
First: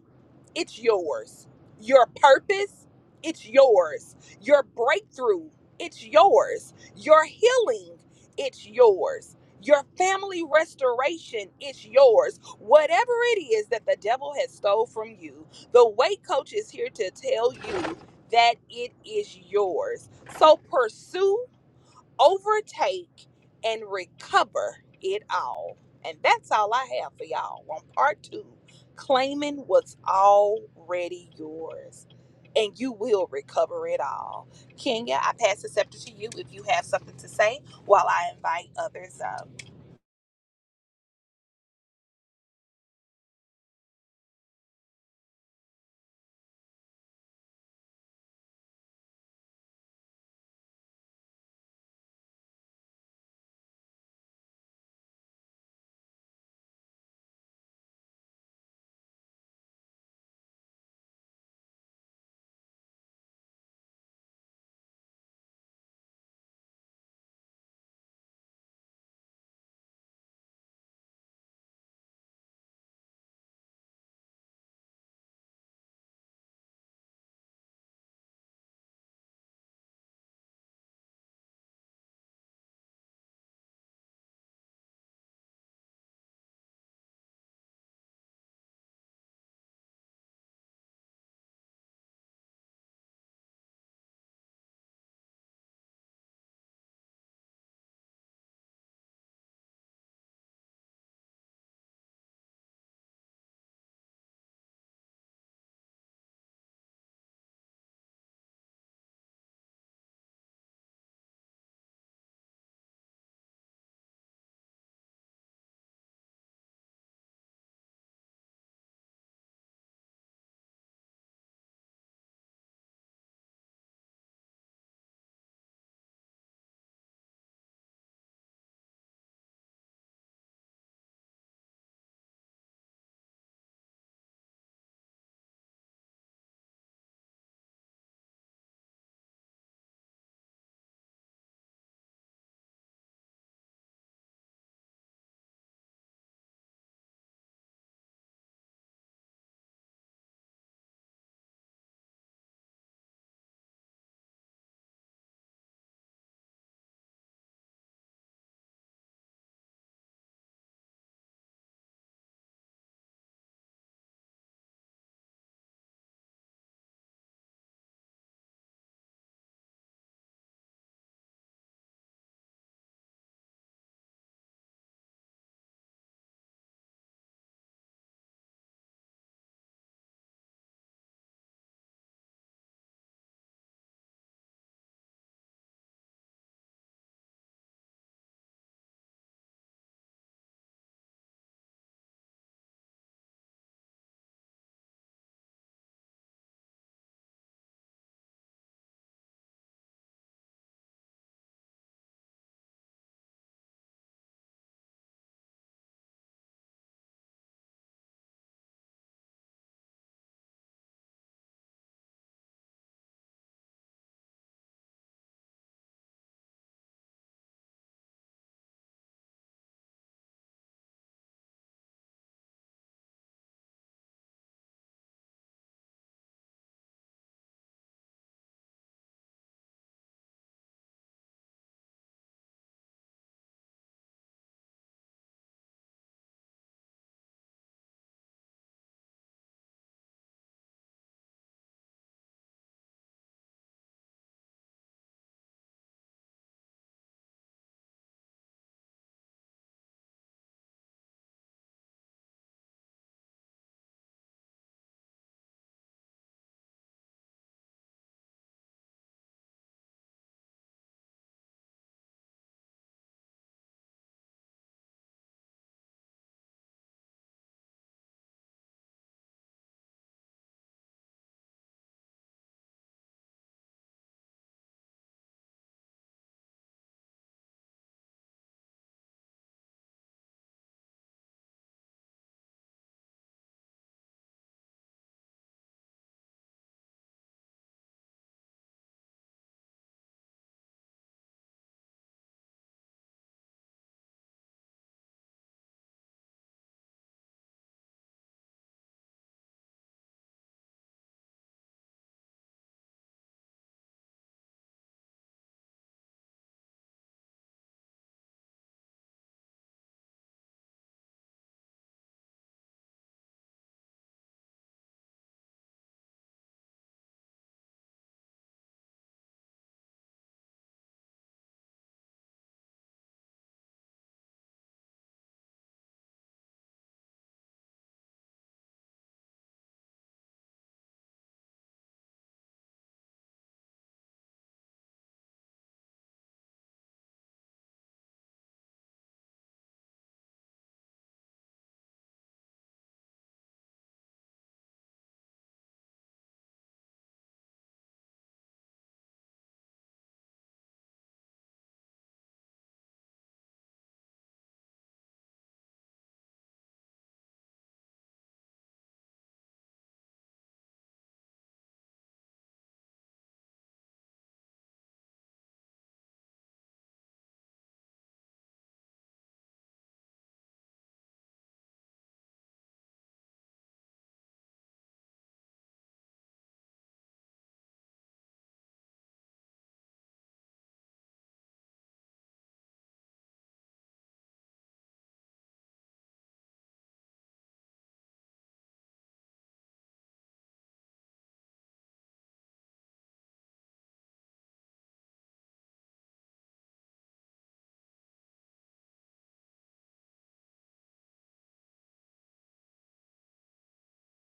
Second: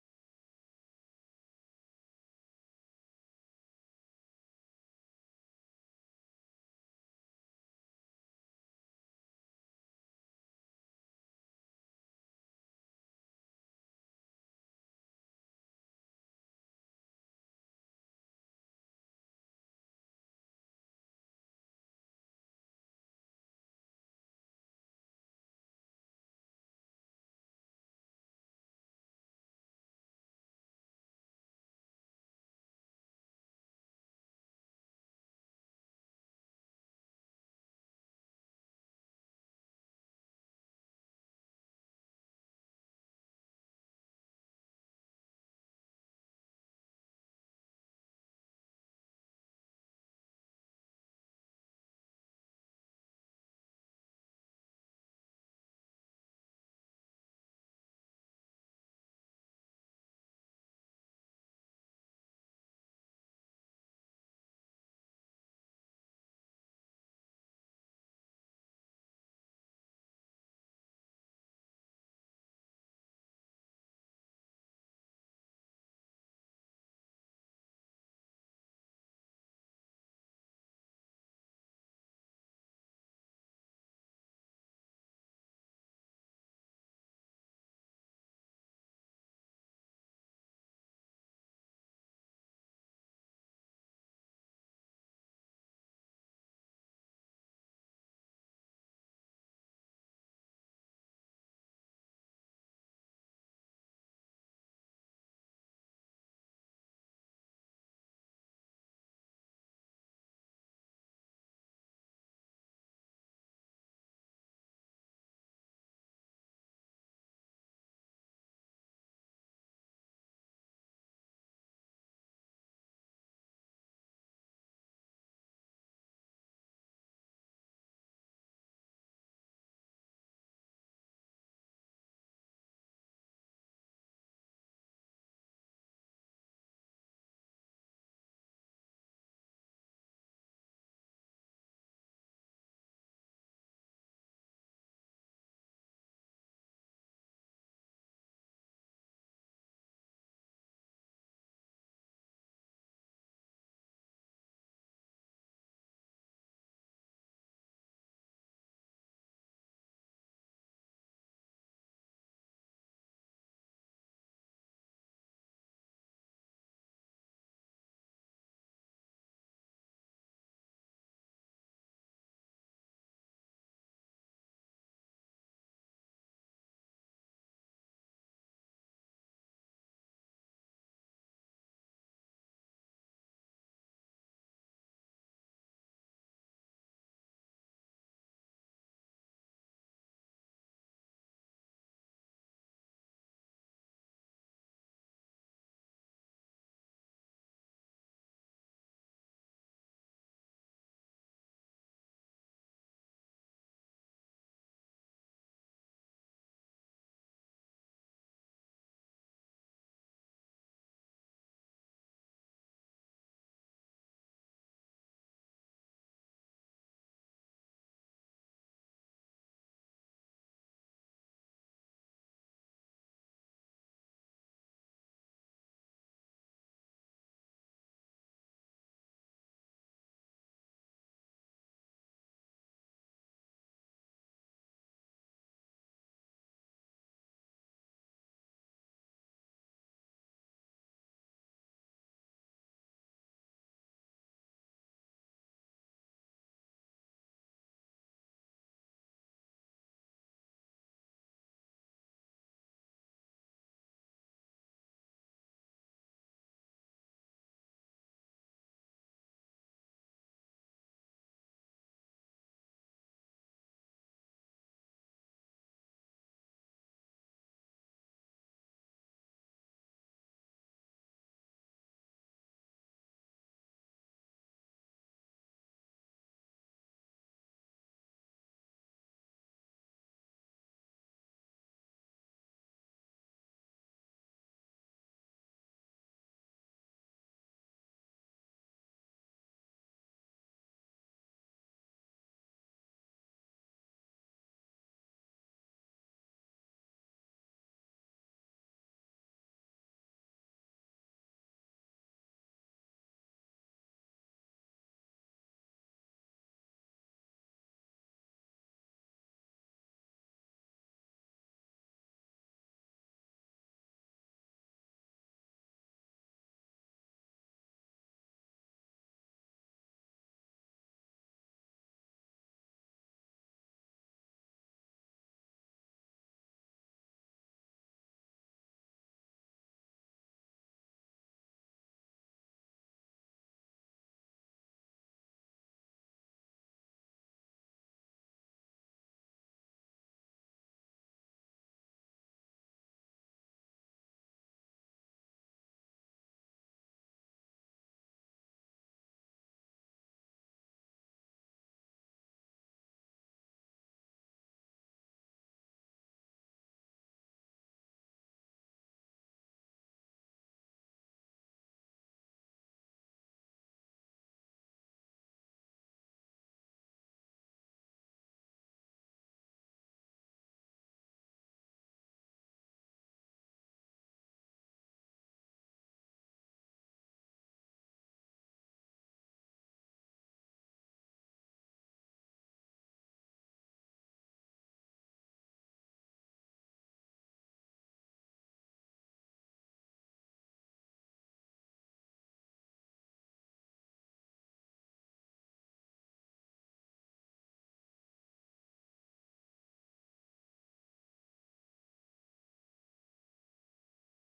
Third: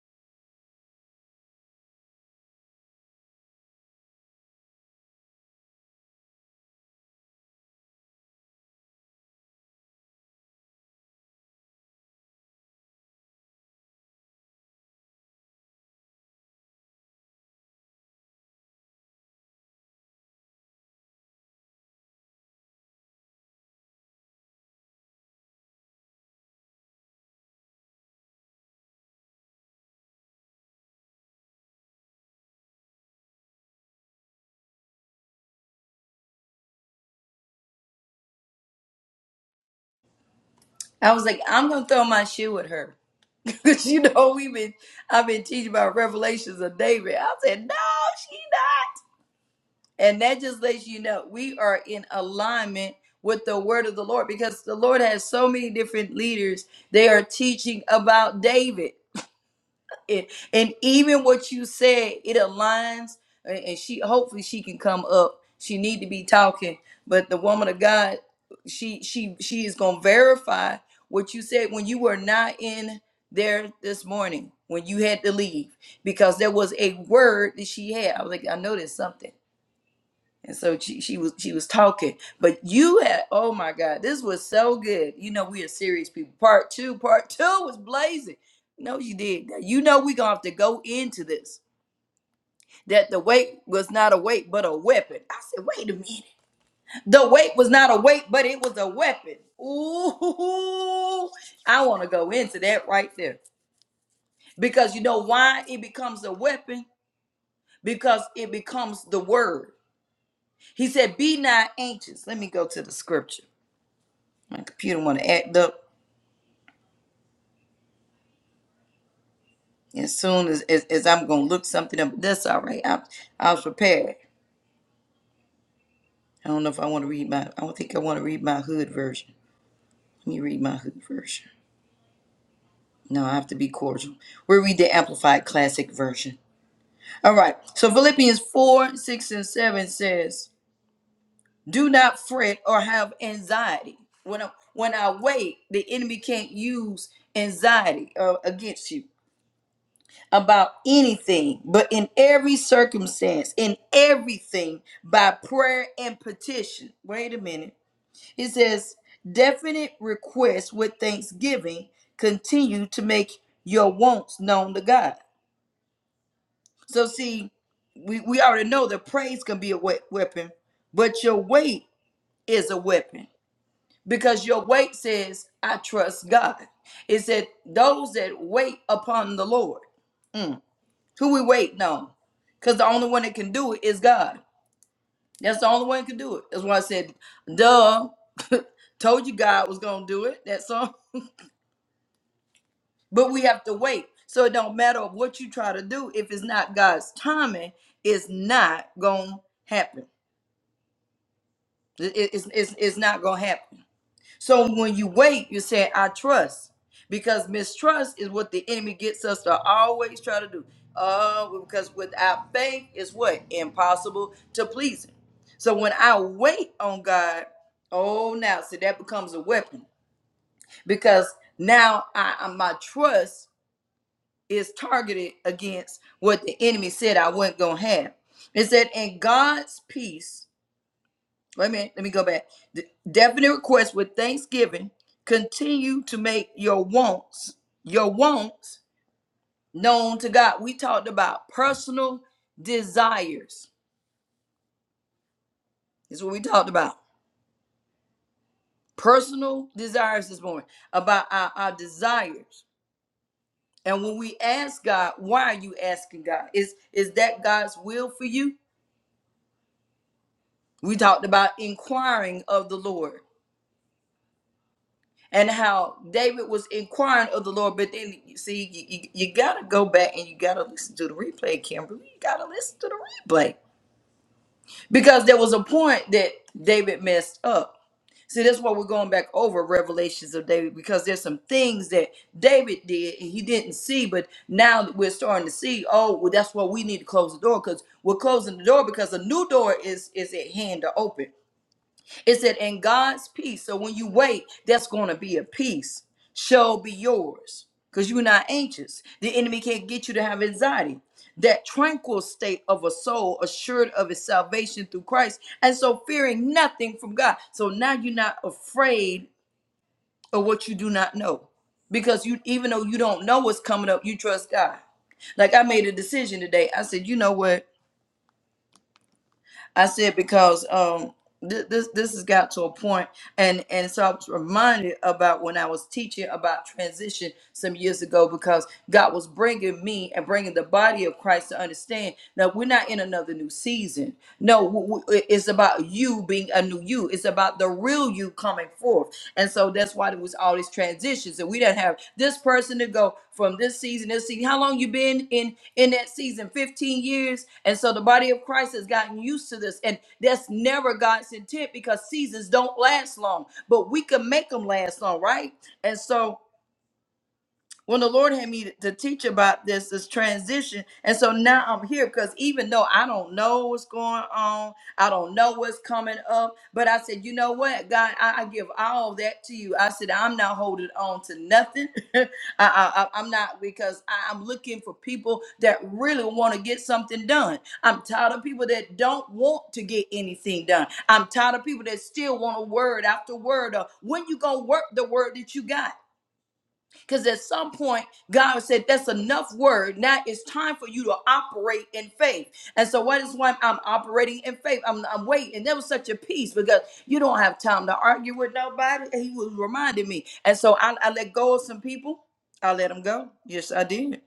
[SPEAKER 2] it's yours. Your purpose, it's yours. Your breakthrough, it's yours. Your healing, it's yours. Your family restoration, it's yours. Whatever it is that the devil has stole from you, the weight coach is here to tell you that it is yours. So pursue overtake and recover it all. And that's all I have for y'all on part two claiming what's already yours. And you will recover it all. Kenya, I pass the scepter to you if you have something to say while I invite others up.
[SPEAKER 1] I was like, I'm gonna throw my shoe at her. Cause you know we've been I've been teaching about revelations of David. I said, No, she not. And that just lets you know we are in alignment with the word of the Lord because the Lord has so many different leaders. They are teaching about David. and, and even what you said, it aligns. And and she hopefully she can come up. She need to be talking. But the woman of God, she she she is gonna verify what you said when you were not in there this morning when you had to leave because there was a word that she had. I was like, I know there's something. And so she, she was she was talking. But you had oh my God, this was so good. You know, we are serious people. Part two, part two was blazing. No, you did. that. You know we are gonna have to go into this. That the weight was not a weight but a weapon. I said, wait a minute. The weight was not a weight, but it was a weapon. Ooh, I want to go into that right there. Because you know why it becomes a weapon? Because it becomes the word. He said, Be not anxious. Let me go to the scripture. My computer want to act up as soon as, as, as I'm going to look something up. That's all right. I, I was prepared. I don't know if I want to read my, I don't think I want to read my hood version. Let me read my hood version. No, I have to be cordial. We'll read the Amplified Classic version. All right. So Philippians 4, 6, and 7 says, Do not fret or have anxiety. When I, when I wait, the enemy can't use anxiety uh, against you. about anything, but in every circumstance, in everything, by prayer and petition. Wait a minute. It says, definite requests with thanksgiving continue to make your wants known to God. So, see, we, we already know that praise can be a we- weapon, but your weight is a weapon because your weight says, I trust God. It said, those that wait upon the Lord. Who we waiting on? Because the only one that can do it is God. That's the only one that can do it. That's why I said, duh. Told you God was gonna do it. That's all. But we have to wait. So it don't matter of what you try to do, if it's not God's timing, it's not gonna happen. It- it- it's, it's, it's not gonna happen. So when you wait, you say, I trust. Because mistrust is what the enemy gets us to always try to do. Uh, because without faith is what? Impossible to please him. So when I wait on God, oh now, see that becomes a weapon. Because now I I- my trust is targeted against what the enemy said I wasn't gonna have. It said, in God's peace Wait a minute, let me go back. The definite request with thanksgiving continue to make your wants, your wants known to God. We talked about personal desires. Is what we talked about. Personal desires this morning. About our, our desires. And when we ask God, why are you asking God? Is is that God's will for you? We talked about inquiring of the Lord. and how David was inquiring of the Lord. But then you see, you, you, you got to go back and you got to listen to the replay, Kimberly. You got to listen to the replay because there was a point that David messed up. See, that's why we're going back over revelations of David because there's some things that David did and he didn't see, but now that we're starting to see. Oh, well, that's why we need to close the door because we're closing the door because a new door is is at hand to open. It said, and God's peace. So when you wait, that's going to be a peace, shall be yours because you're not anxious. The enemy can't get you to have anxiety. That tranquil state of a soul assured of its salvation through Christ, and so fearing nothing from God. So now you're not afraid of what you do not know because you, even though you don't know what's coming up, you trust God. Like I made a decision today. I said, you know what? I said because um th- this this has got to a point and and so I was reminded about when I was teaching about transition some years ago because God was bringing me and bringing the body of Christ to understand that we're not in another new season no w- w- it's about you being a new you it's about the about the real you coming forth. And so that's why there was all these transitions. And we didn't have this person to go from this season, this season. How long you been in in that season? 15 years. And so the body of Christ has gotten used to this. And that's never God's intent because seasons don't last long, but we can make them last long, right? And so when the Lord had me to teach about this this transition, and so now I'm here because even though I don't know what's going on, I don't know what's coming up, but I said, you know what, God, I, I give all that to you. I said, I'm not holding on to nothing. I, I, I- I'm not because I, I'm looking for people that really want to get something done. I'm tired of people that don't want to get anything done. I'm tired of people that still want a word after word. Or when you gonna work the word that you got? Because at some point, God said, That's enough word. Now it's time for you to operate in faith. And so, what is why I'm operating in faith? I'm, I'm waiting. And there was such a peace because you don't have time to argue with nobody. He was reminding me. And so, I, I let go of some people. I let them go. Yes, I did.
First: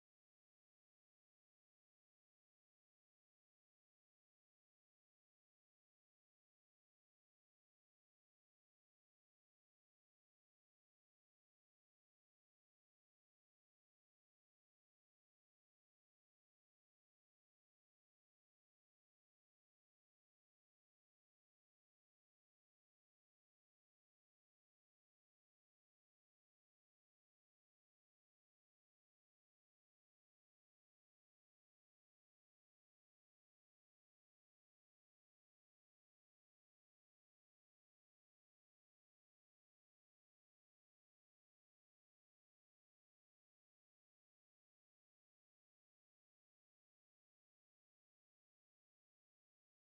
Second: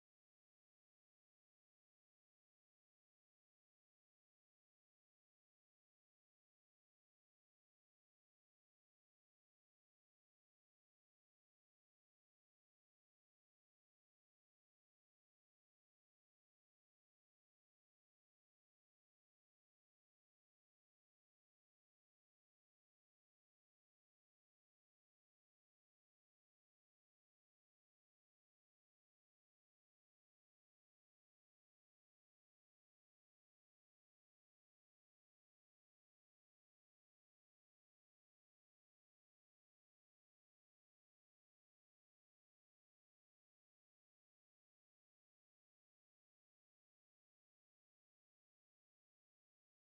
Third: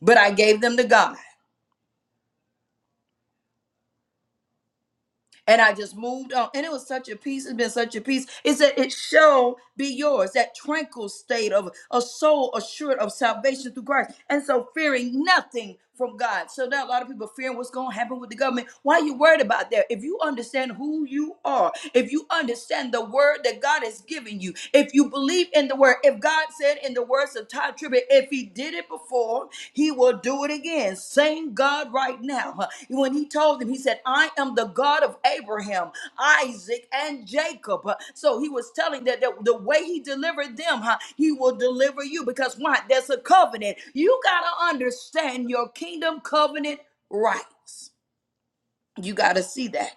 [SPEAKER 1] But I gave them to God. and I just moved on. And it was such a peace. It's been such a peace. It said, It shall be yours, that tranquil state of a soul assured of salvation through Christ. And so fearing nothing from God. So now a lot of people fearing what's going to happen with the government. Why are you worried about that? If you understand who you are, if you understand the word that God has given you, if you believe in the word, if God said said in the words of Todd Tribbett, if he did it before, he will do it again. Same God right now. huh? When he told them, he said, I am the God of Abraham, Isaac, and Jacob. huh? So he was telling that the, the way he delivered them, huh, he will deliver you because why? There's a covenant. You got to understand your kingdom covenant rights. You got to see that.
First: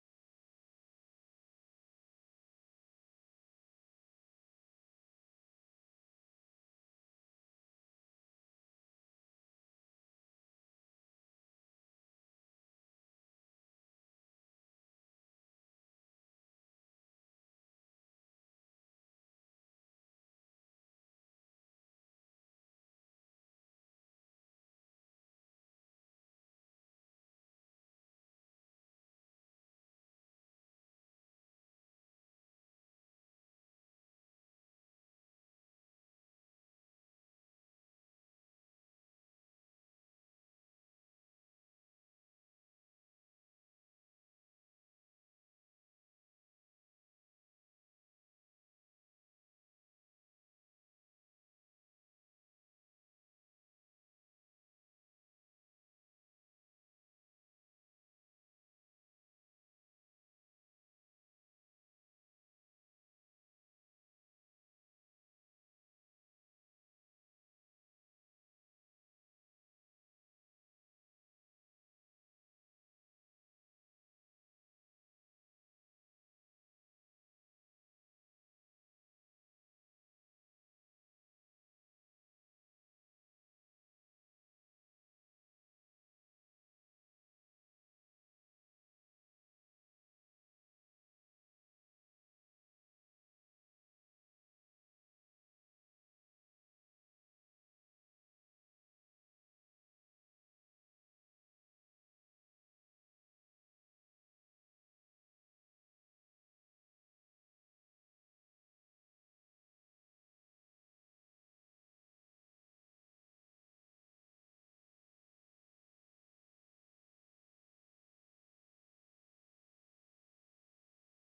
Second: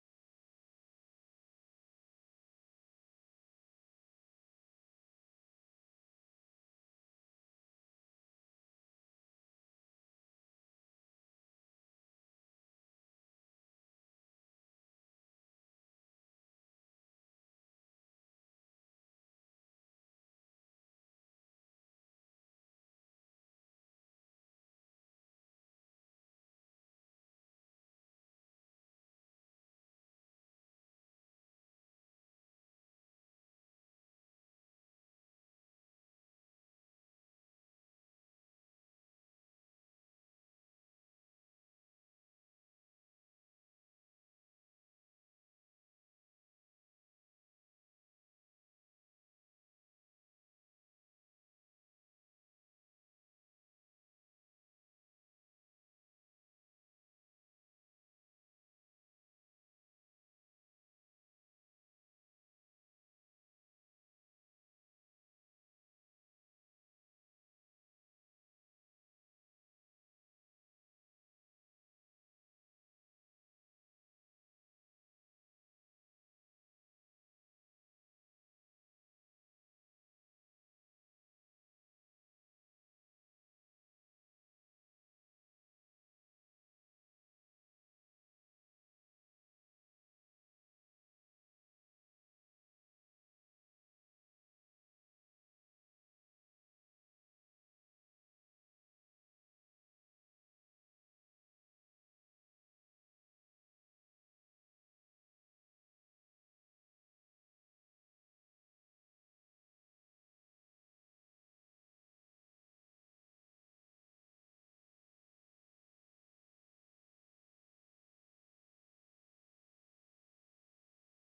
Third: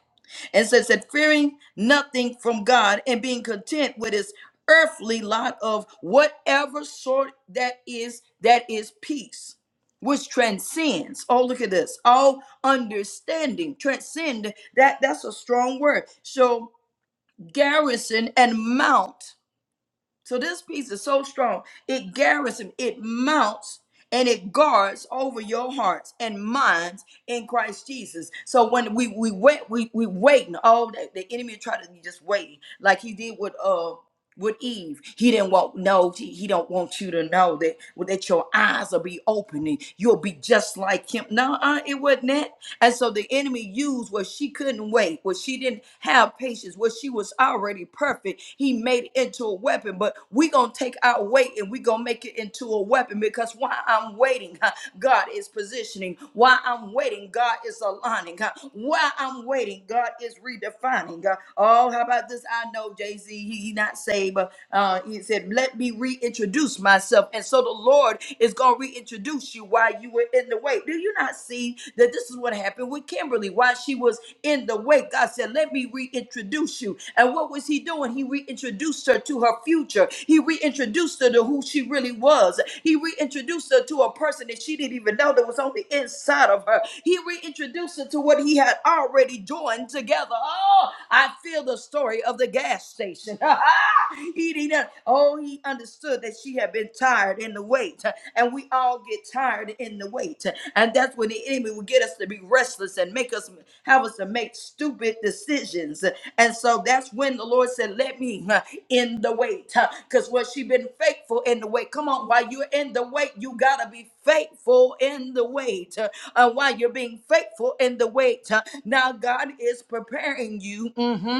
[SPEAKER 1] And says that fearing nothing from God and being content with his earthly lot of whatever sort that is, that is peace, which transcends. Oh, look at this. All understanding, transcend. That that's a strong word. So garrison and mount. So this peace is so strong, it garrison, it mounts, and it guards over your hearts and minds in Christ Jesus. So when we we wait, we we waiting. Oh, the, the enemy try to be just waiting, like he did with uh with Eve. He didn't want no. He, he don't want you to know that that your eyes will be opening. You'll be just like him. No, uh, it wasn't that. And so the enemy used where she couldn't wait, where she didn't have patience, where she was already perfect. He made it into a weapon. But we gonna take our weight and we gonna make it into a weapon because while I'm waiting, huh, God is positioning. While I'm waiting, God is aligning. huh. While I'm waiting, God is redefining. huh. Oh, how about this? I know Jay Z see he, he not saved, but uh, he said, "Let me reintroduce myself." And so the Lord is gonna reintroduce you while you were in the wait. Do you not see that this is what happened with Kimberly while she was in the wait? God said, "Let me reintroduce you." And what was He doing? He reintroduced her to her future. He reintroduced her to who she really was. He reintroduced her to a person that she didn't even know that was on the inside of her. He reintroduced her to what He had already joined together. Oh, I feel the story of of the gas station. he didn't, oh, he understood that she had been tired in the wait. And we all get tired in the wait. And that's when the enemy will get us to be restless and make us have us to make stupid decisions. And so that's when the Lord said, Let me uh, in the wait. Because what she been faithful in the wait. Come on, while you're in the wait, you gotta be faithful in the wait. Uh, while you're being faithful in the wait, uh, now God is preparing you. mm-hmm,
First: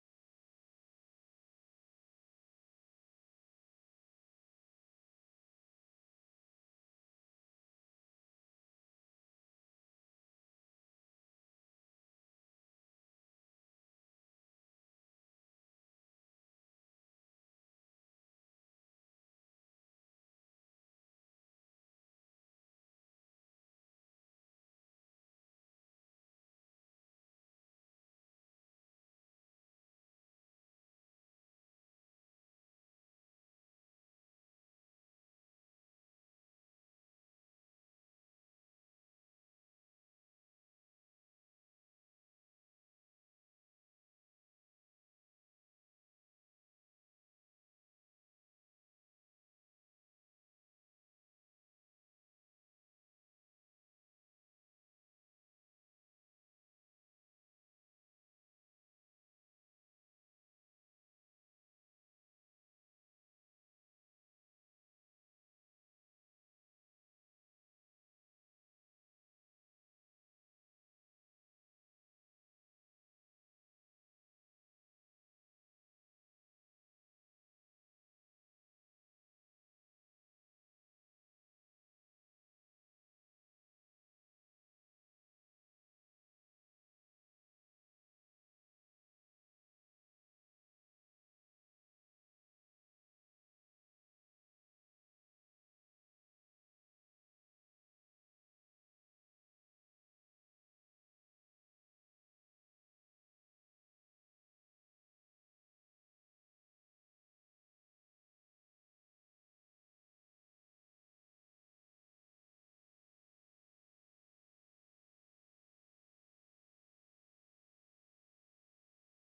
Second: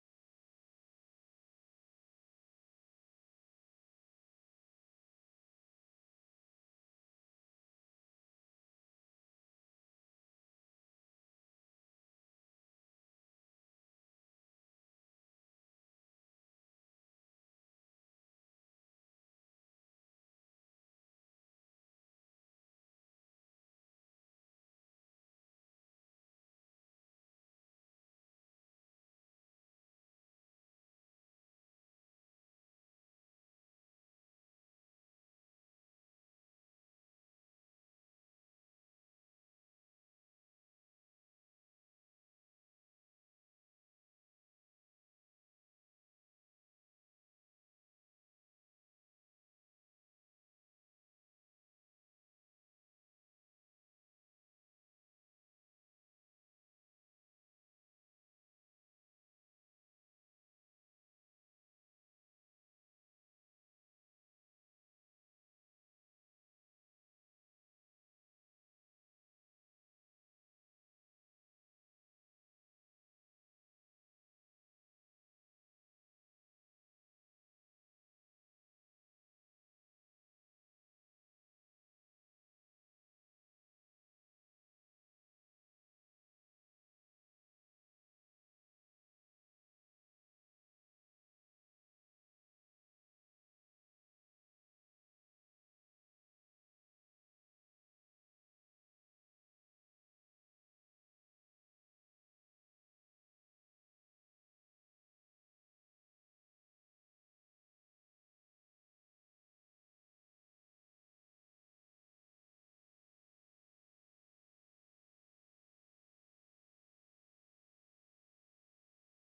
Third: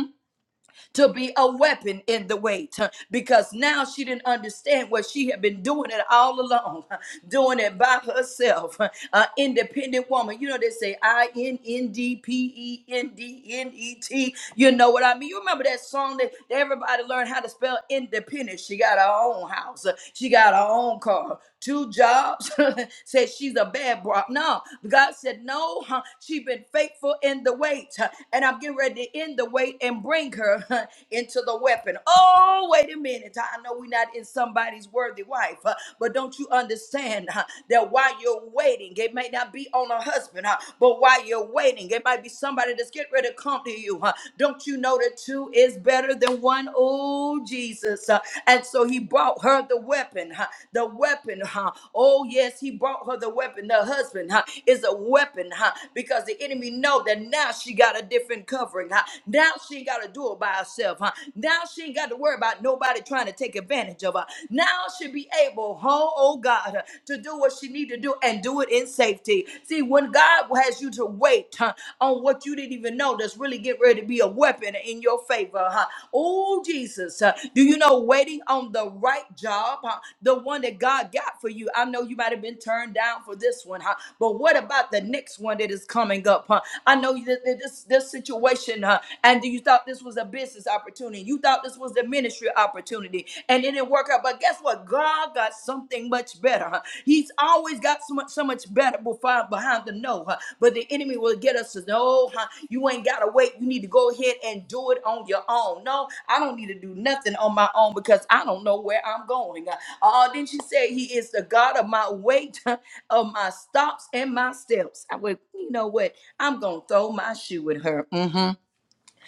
[SPEAKER 1] to be a weapon in the weight huh, because now she didn't understand what she had been doing it all along, huh, doing it by herself. huh, An independent woman. You know, they say I N N D P E N D N E T. You know what I mean? You remember that song that that everybody learned how to spell independent? She got her own house, uh, she got her own car, huh? two jobs. said she's a bad bro. No, God said, No, huh, she been faithful in the wait, huh, and I'm getting ready to end the wait and bring anger into the weapon. Oh, wait a minute. I know we're not in somebody's worthy wife, uh, but don't you understand uh, that while you're waiting, it may not be on a husband, uh, but while you're waiting, it might be somebody that's getting ready to come to you. uh, Don't you know that two is better than one? Oh, Jesus. uh, And so he brought her the weapon, uh, the weapon. uh, Oh, yes, he brought her the weapon. The husband uh, is a weapon huh, because the enemy know that now she got a different covering. huh. Now she ain't got to do it by herself, huh? Now she ain't got to worry about nobody trying to take advantage of her. Now she'll be able, oh, oh God, uh, to do what she need to do and do it in safety. See, when God has you to wait huh, on what you didn't even know that's really getting ready to be a weapon in your favor, huh? Oh, Jesus, uh, do you know waiting on the right job, huh? the one that God got for you? I know you might have been turned down for this one, huh? but what about the next one that is coming up? Huh? I know that that this this situation, huh? and you thought this was a business opportunity. You thought this was a ministry opportunity, and it didn't work out. But guess what? God got something much better. huh? He's always got so much, so much better before, behind the no. huh? But the enemy will get us to no, huh? you ain't gotta wait. You need to go ahead and do it on your own. No, I don't need to do nothing on my own because I don't know where I'm going. huh? Oh, didn't she say he is the God of my weight, of my stops and my steps? I would, you know what? I'm gonna throw my shoe at her. Mhm.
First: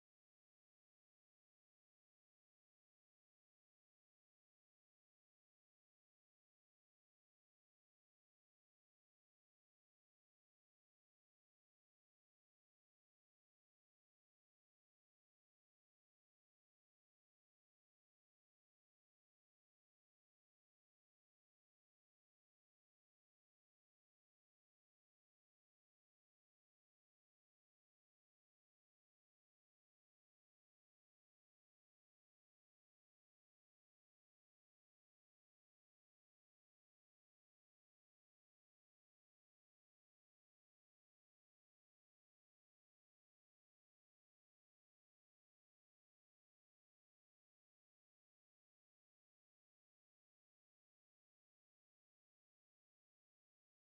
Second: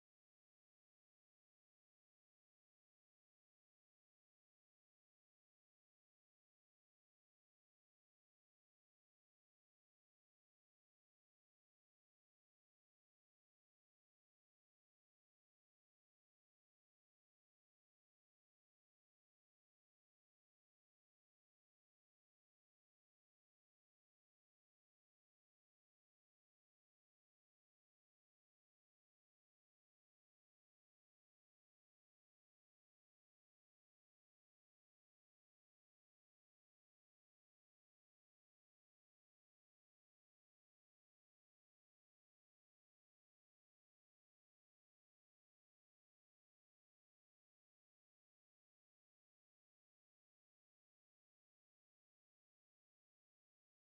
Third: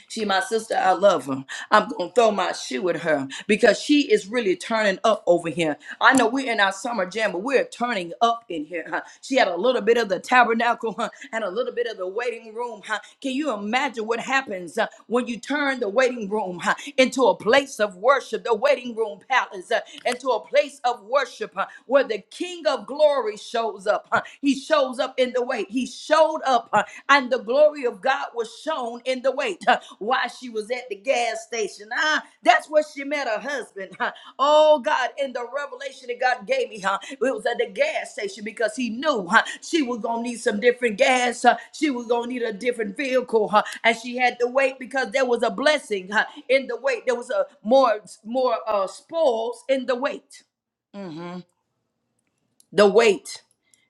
[SPEAKER 1] She my sister, I love her. I'm gonna throw my shoe at her because she is really turning up over here. I know we're in our summer jam, but we're turning up in here. huh? She had a little bit of the tabernacle huh, and a little bit of the waiting room. huh? Can you imagine what happens uh, when you turn the waiting room huh, into a place of worship, the waiting room palace, uh, into a place of worship huh, where the King of Glory shows up? huh? He shows up in in the wait. He showed up, uh, and the glory of God was shown in the wait. Uh, while she was at the gas station, ah, that's where she met her husband. huh. Oh God, in the revelation that God gave me, huh? It was at the gas station because He knew huh, she was gonna need some different gas. Huh? She was gonna need a different vehicle, huh? And she had to wait because there was a blessing huh, in the wait. There was a more more uh, spoils in the wait. The wait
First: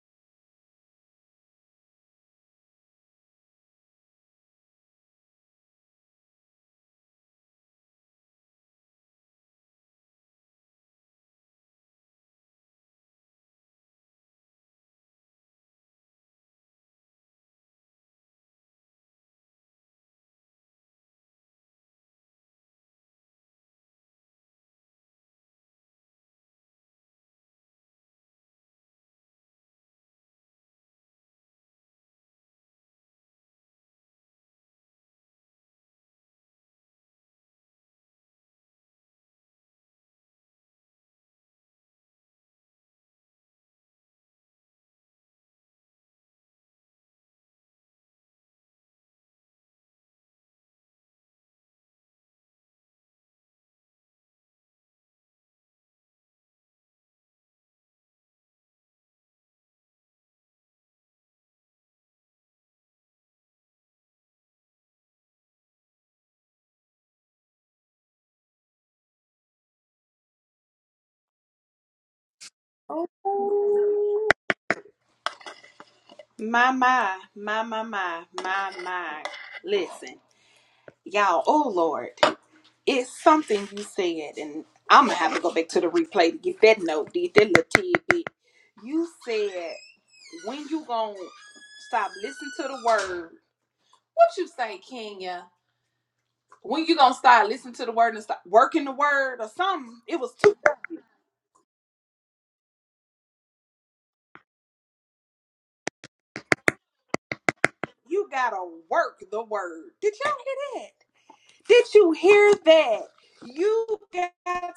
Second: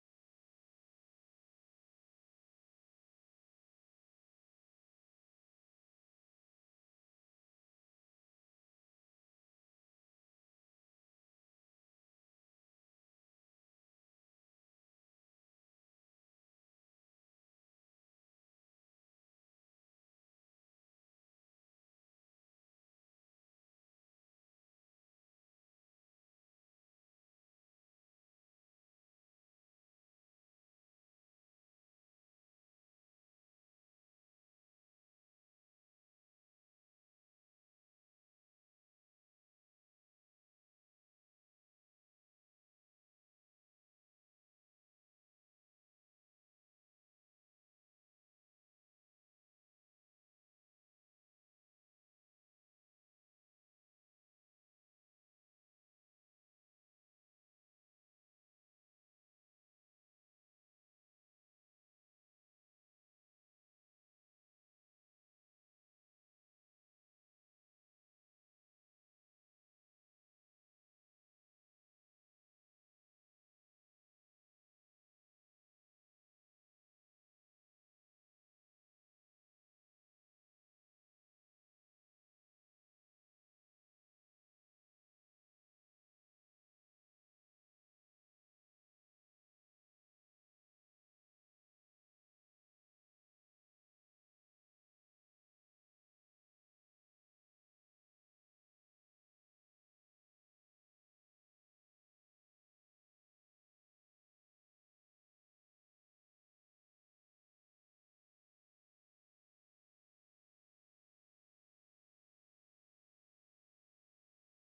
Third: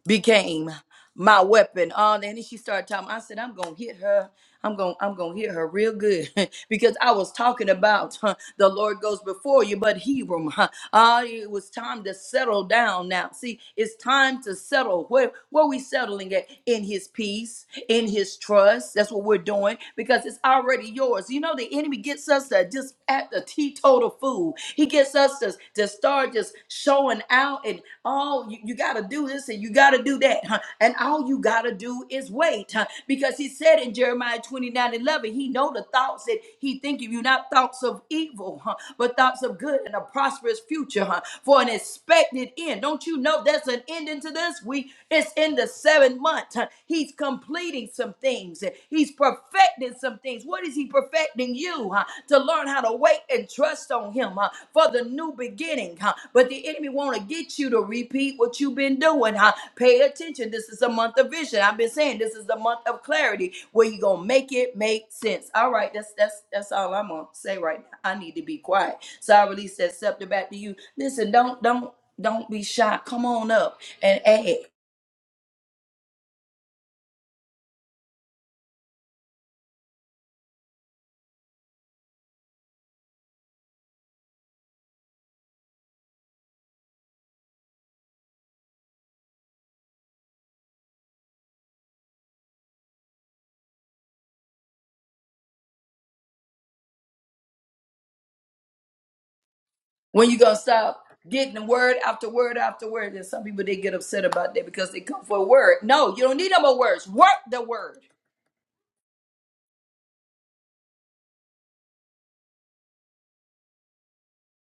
[SPEAKER 1] became my weapon. Oh, and then she started talking. I said, I'm gonna hit her. I'm gonna I'm gonna hit her real good because I was talking about huh, the Lord goes before you, but Hebron. Huh, ah, it was time to settle down now. See, it's time to settle. Where where we settling at? In His peace, in His trust. That's what we're doing because it's already yours. You know, the enemy gets us to just at the teetotal fool. He gets us to, to start just showing out and oh, you, you got to do this and you got to do that. huh? And all you got to do is wait. huh? Because he said in Jeremiah 29 11, he know the thoughts that he think of you, not thoughts of evil, huh? but thoughts of good and a prosperous future huh? for an expected end. Don't you know that's an ending to this week? It's in the seventh month. huh? He's completing some things. He's perfecting perfecting some things. What is He perfecting you huh, to learn how to wait and trust on Him huh, for the new beginning? huh? But the enemy want to get you to repeat what you've been doing. Huh? Pay attention. This is a month of vision. I've been saying this is a month of clarity where you gonna make it make sense. All right, that's that's that's all I'm gonna say right now. I need to be quiet. So I release that scepter back to you. Listen, don't don't don't be shy.
[SPEAKER 2] Oh,
[SPEAKER 1] Come on up and add.
[SPEAKER 2] my, my, my, my, my, my, my. Listen, y'all, oh Lord. It's something you said, and I'm gonna have to go back to the replay to get that note, did that little tidbit. You said when you gonna stop listening to the word. What you say, Kenya? When you gonna start listening to the word and start working the word or something? It
[SPEAKER 1] When
[SPEAKER 2] was
[SPEAKER 1] you gonna
[SPEAKER 2] too.
[SPEAKER 1] stop getting word after word after word? And some people they get upset about that because they come for a word. No, you don't need no more words. Work the word.
[SPEAKER 2] You gotta work the word. Did y'all hear that? Did you hear that? You got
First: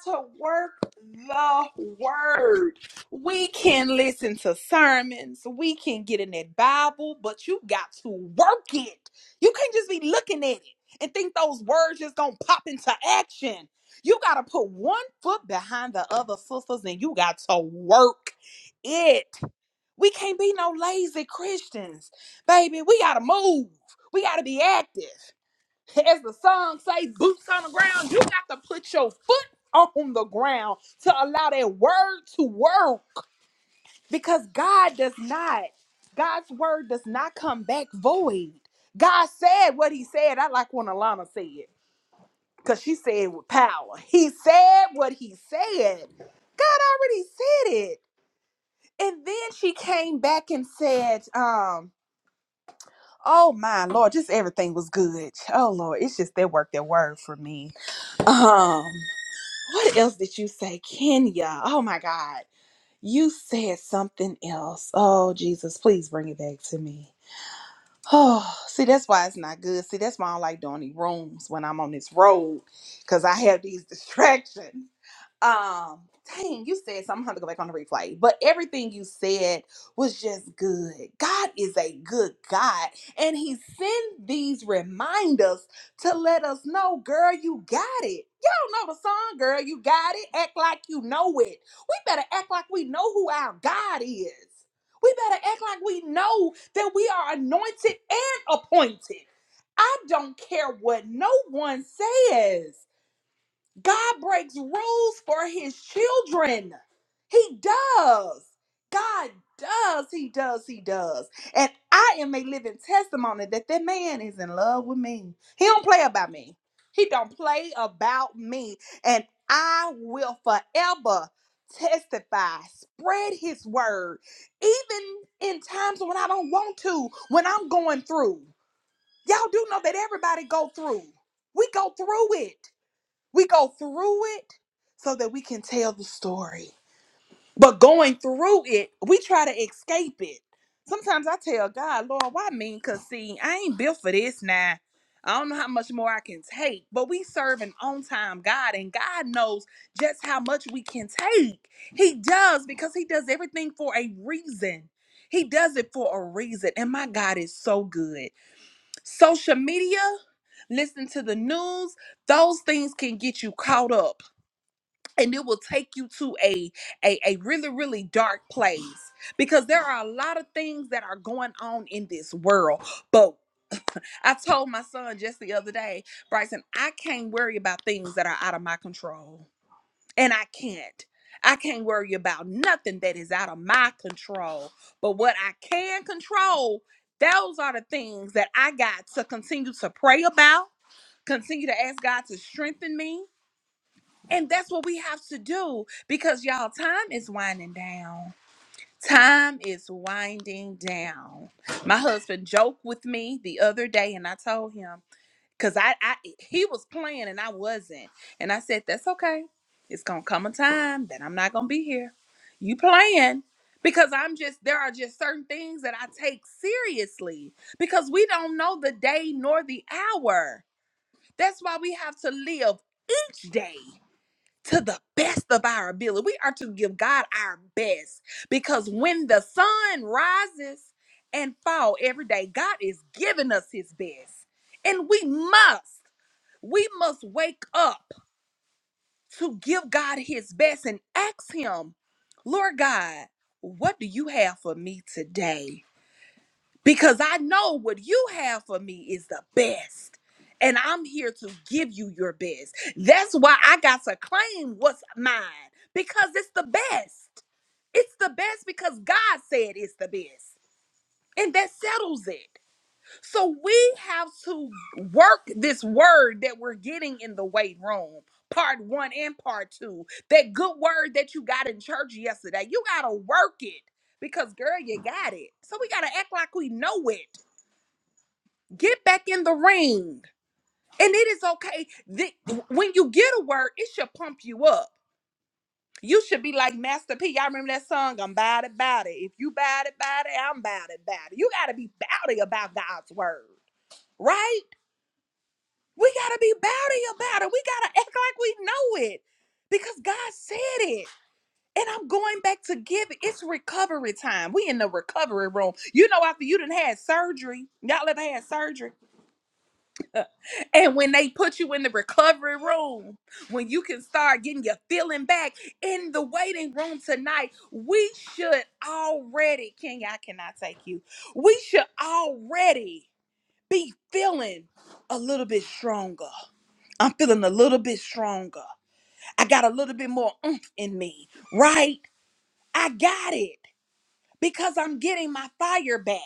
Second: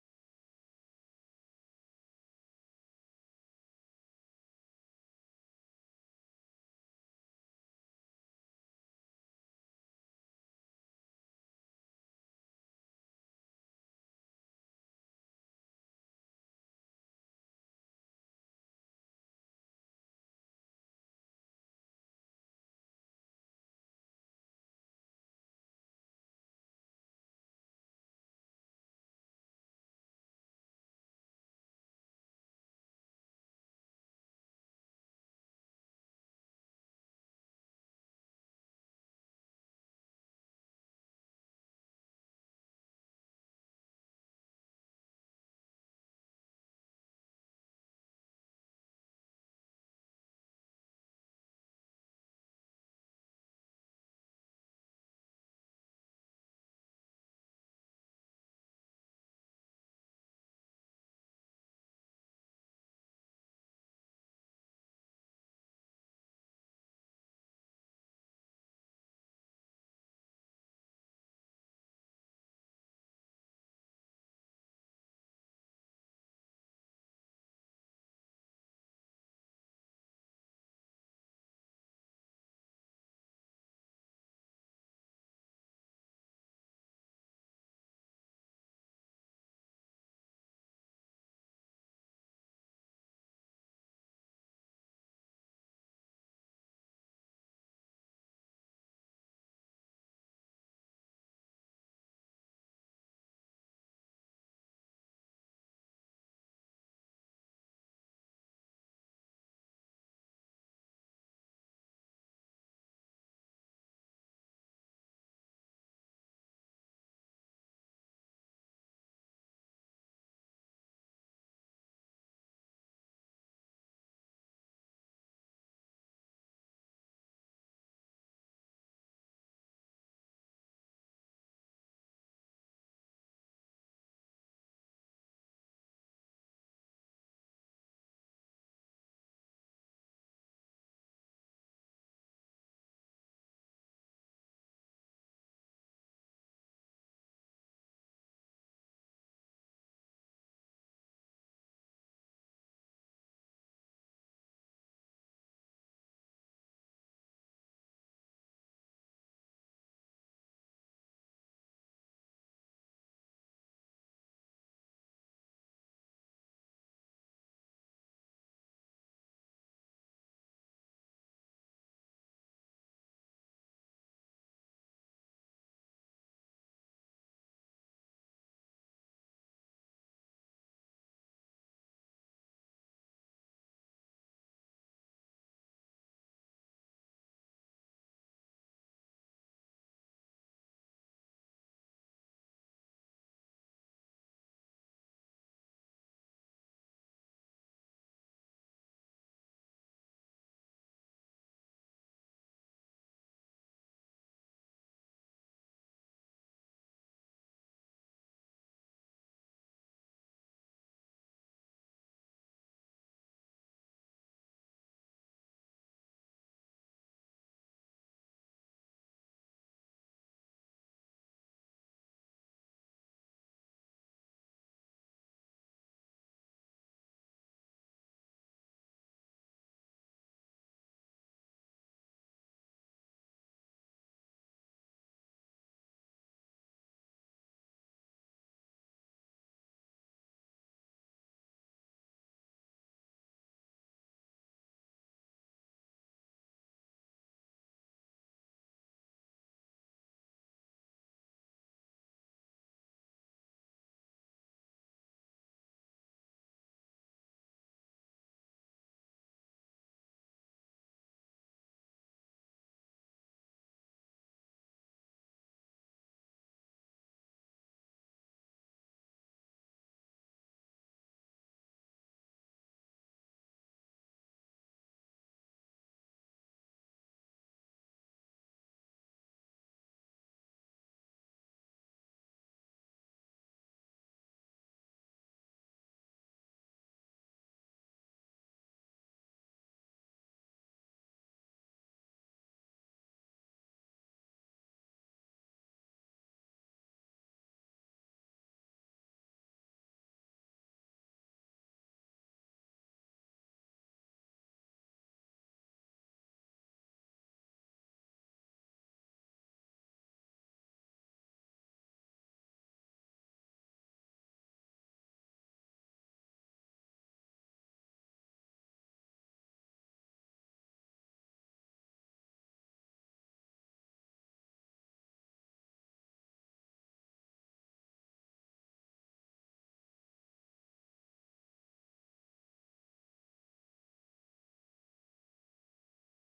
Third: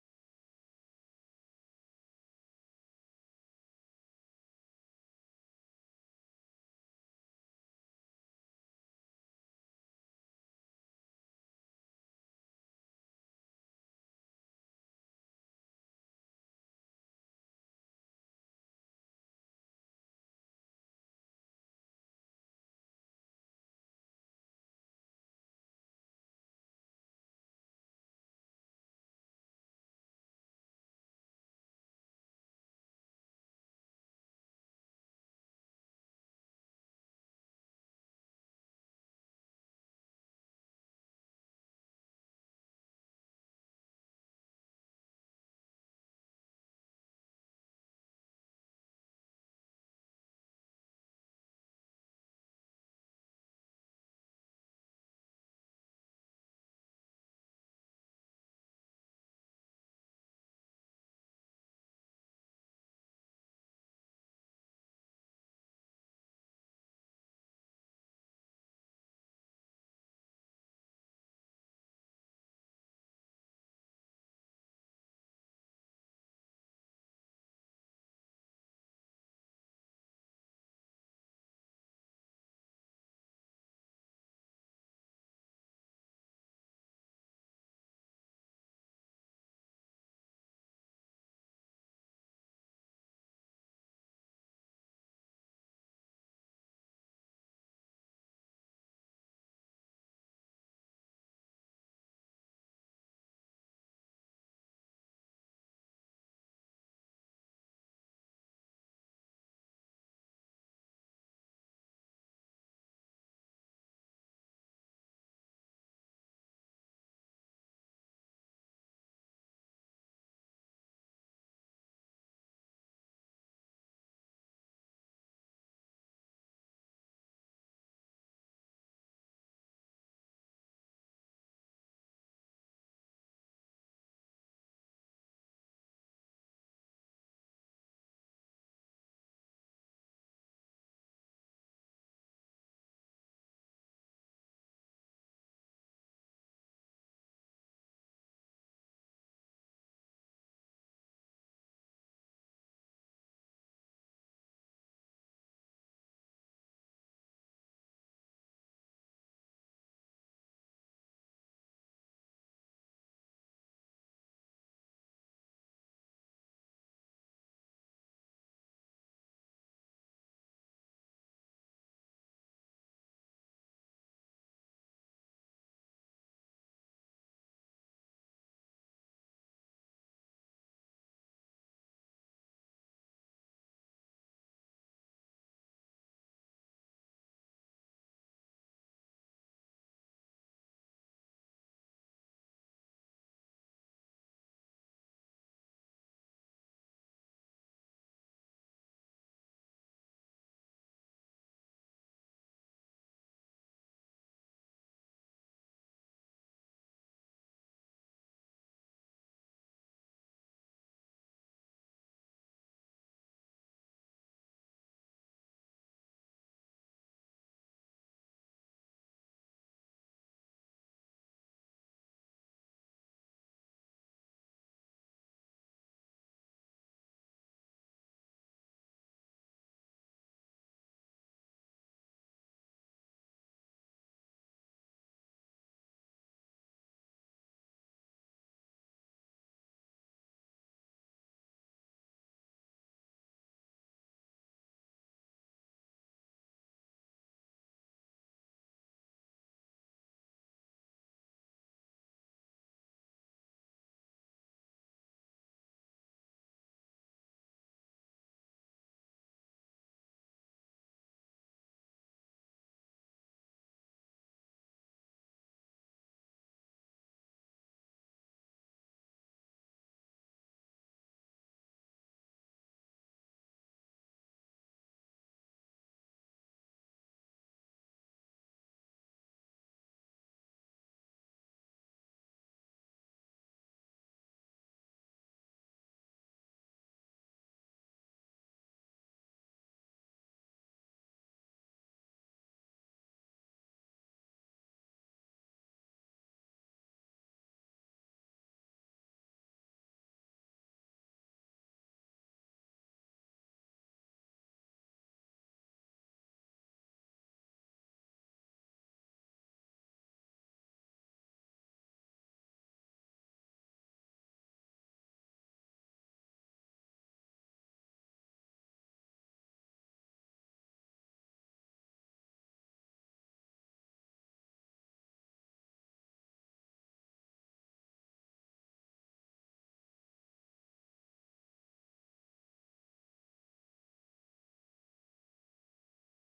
[SPEAKER 2] to work the word. We can listen to sermons, we can get in that Bible, but you got to work it. You can't just be looking at it and think those words just gonna pop into action. You gotta put one foot behind the other, sisters, and you got to work it. We can't be no lazy Christians, baby. We gotta move. We gotta be active as the song says, boots on the ground. You got to put your foot on the ground to allow that word to work because God does not, God's word does not come back void. God said what he said. I like when Alana said, because she said it with power. He said what he said. God already said it. And then she came back and said, um, Oh my Lord, just everything was good. Oh Lord, it's just that work that word for me Um, what else did you say, Kenya? Oh my God, you said something else. Oh Jesus, please bring it back to me. Oh, see, that's why it's not good. See, that's why I don't like doing these rooms when I'm on this road, cause I have these distractions um dang you said something i'm gonna have to go back on the replay but everything you said was just good god is a good god and he sent these reminders to let us know girl you got it y'all know the song girl you got it act like you know it we better act like we know who our god is we better act like we know that we are anointed and appointed i don't care what no one says God breaks rules for his children. He does. God does. He does. He does. And I am a living testimony that that man is in love with me. He don't play about me. He don't play about me. And I will forever testify, spread his word, even in times when I don't want to, when I'm going through. Y'all do know that everybody go through. We go through it. We go through it so that we can tell the story. But going through it, we try to escape it. Sometimes I tell God, Lord, why me? Because see, I ain't built for this now. I don't know how much more I can take, but we serve an on time God, and God knows just how much we can take. He does because He does everything for a reason. He does it for a reason. And my God is so good. Social media, listen to the news, those things can get you caught up and it will take you to a, a a really really dark place because there are a lot of things that are going on in this world but i told my son just the other day bryson i can't worry about things that are out of my control and i can't i can't worry about nothing that is out of my control but what i can control those are the things that i got to continue to pray about continue to ask god to strengthen me and that's what we have to do because y'all, time is winding down. Time is winding down. My husband joked with me the other day, and I told him because I, I he was playing and I wasn't, and I said that's okay. It's gonna come a time that I'm not gonna be here. You playing because I'm just there are just certain things that I take seriously because we don't know the day nor the hour. That's why we have to live each day to the best of our ability. We are to give God our best because when the sun rises and fall every day, God is giving us his best. And we must, we must wake up to give God his best and ask him, Lord God, what do you have for me today? because I know what you have for me is the best. And I'm here to give you your best. That's why I got to claim what's mine because it's the best. It's the best because God said it's the best. And that settles it. So we have to work this word that we're getting in the weight room, part one and part two. That good word that you got in church yesterday, you got to work it because, girl, you got it. So we got to act like we know it Get back in the ring. And it is okay. Th- when you get a word, it should pump you up. You should be like Master P. I remember that song, I'm about it, about it. If you about it, about it, I'm about it, about it. You got to be bowdy about God's word, right? We got to be bowdy about it. We got to act like we know it because God said it. And I'm going back to give it. It's recovery time. We in the recovery room. You know, after you done had surgery, y'all ever had surgery? And when they put you in the recovery room, when you can start getting your feeling back in the waiting room tonight, we should already, Kenya, I cannot take you. We should already be feeling a little bit stronger. I'm feeling a little bit stronger. I got a little bit more oomph in me, right? I got it because I'm getting my fire back.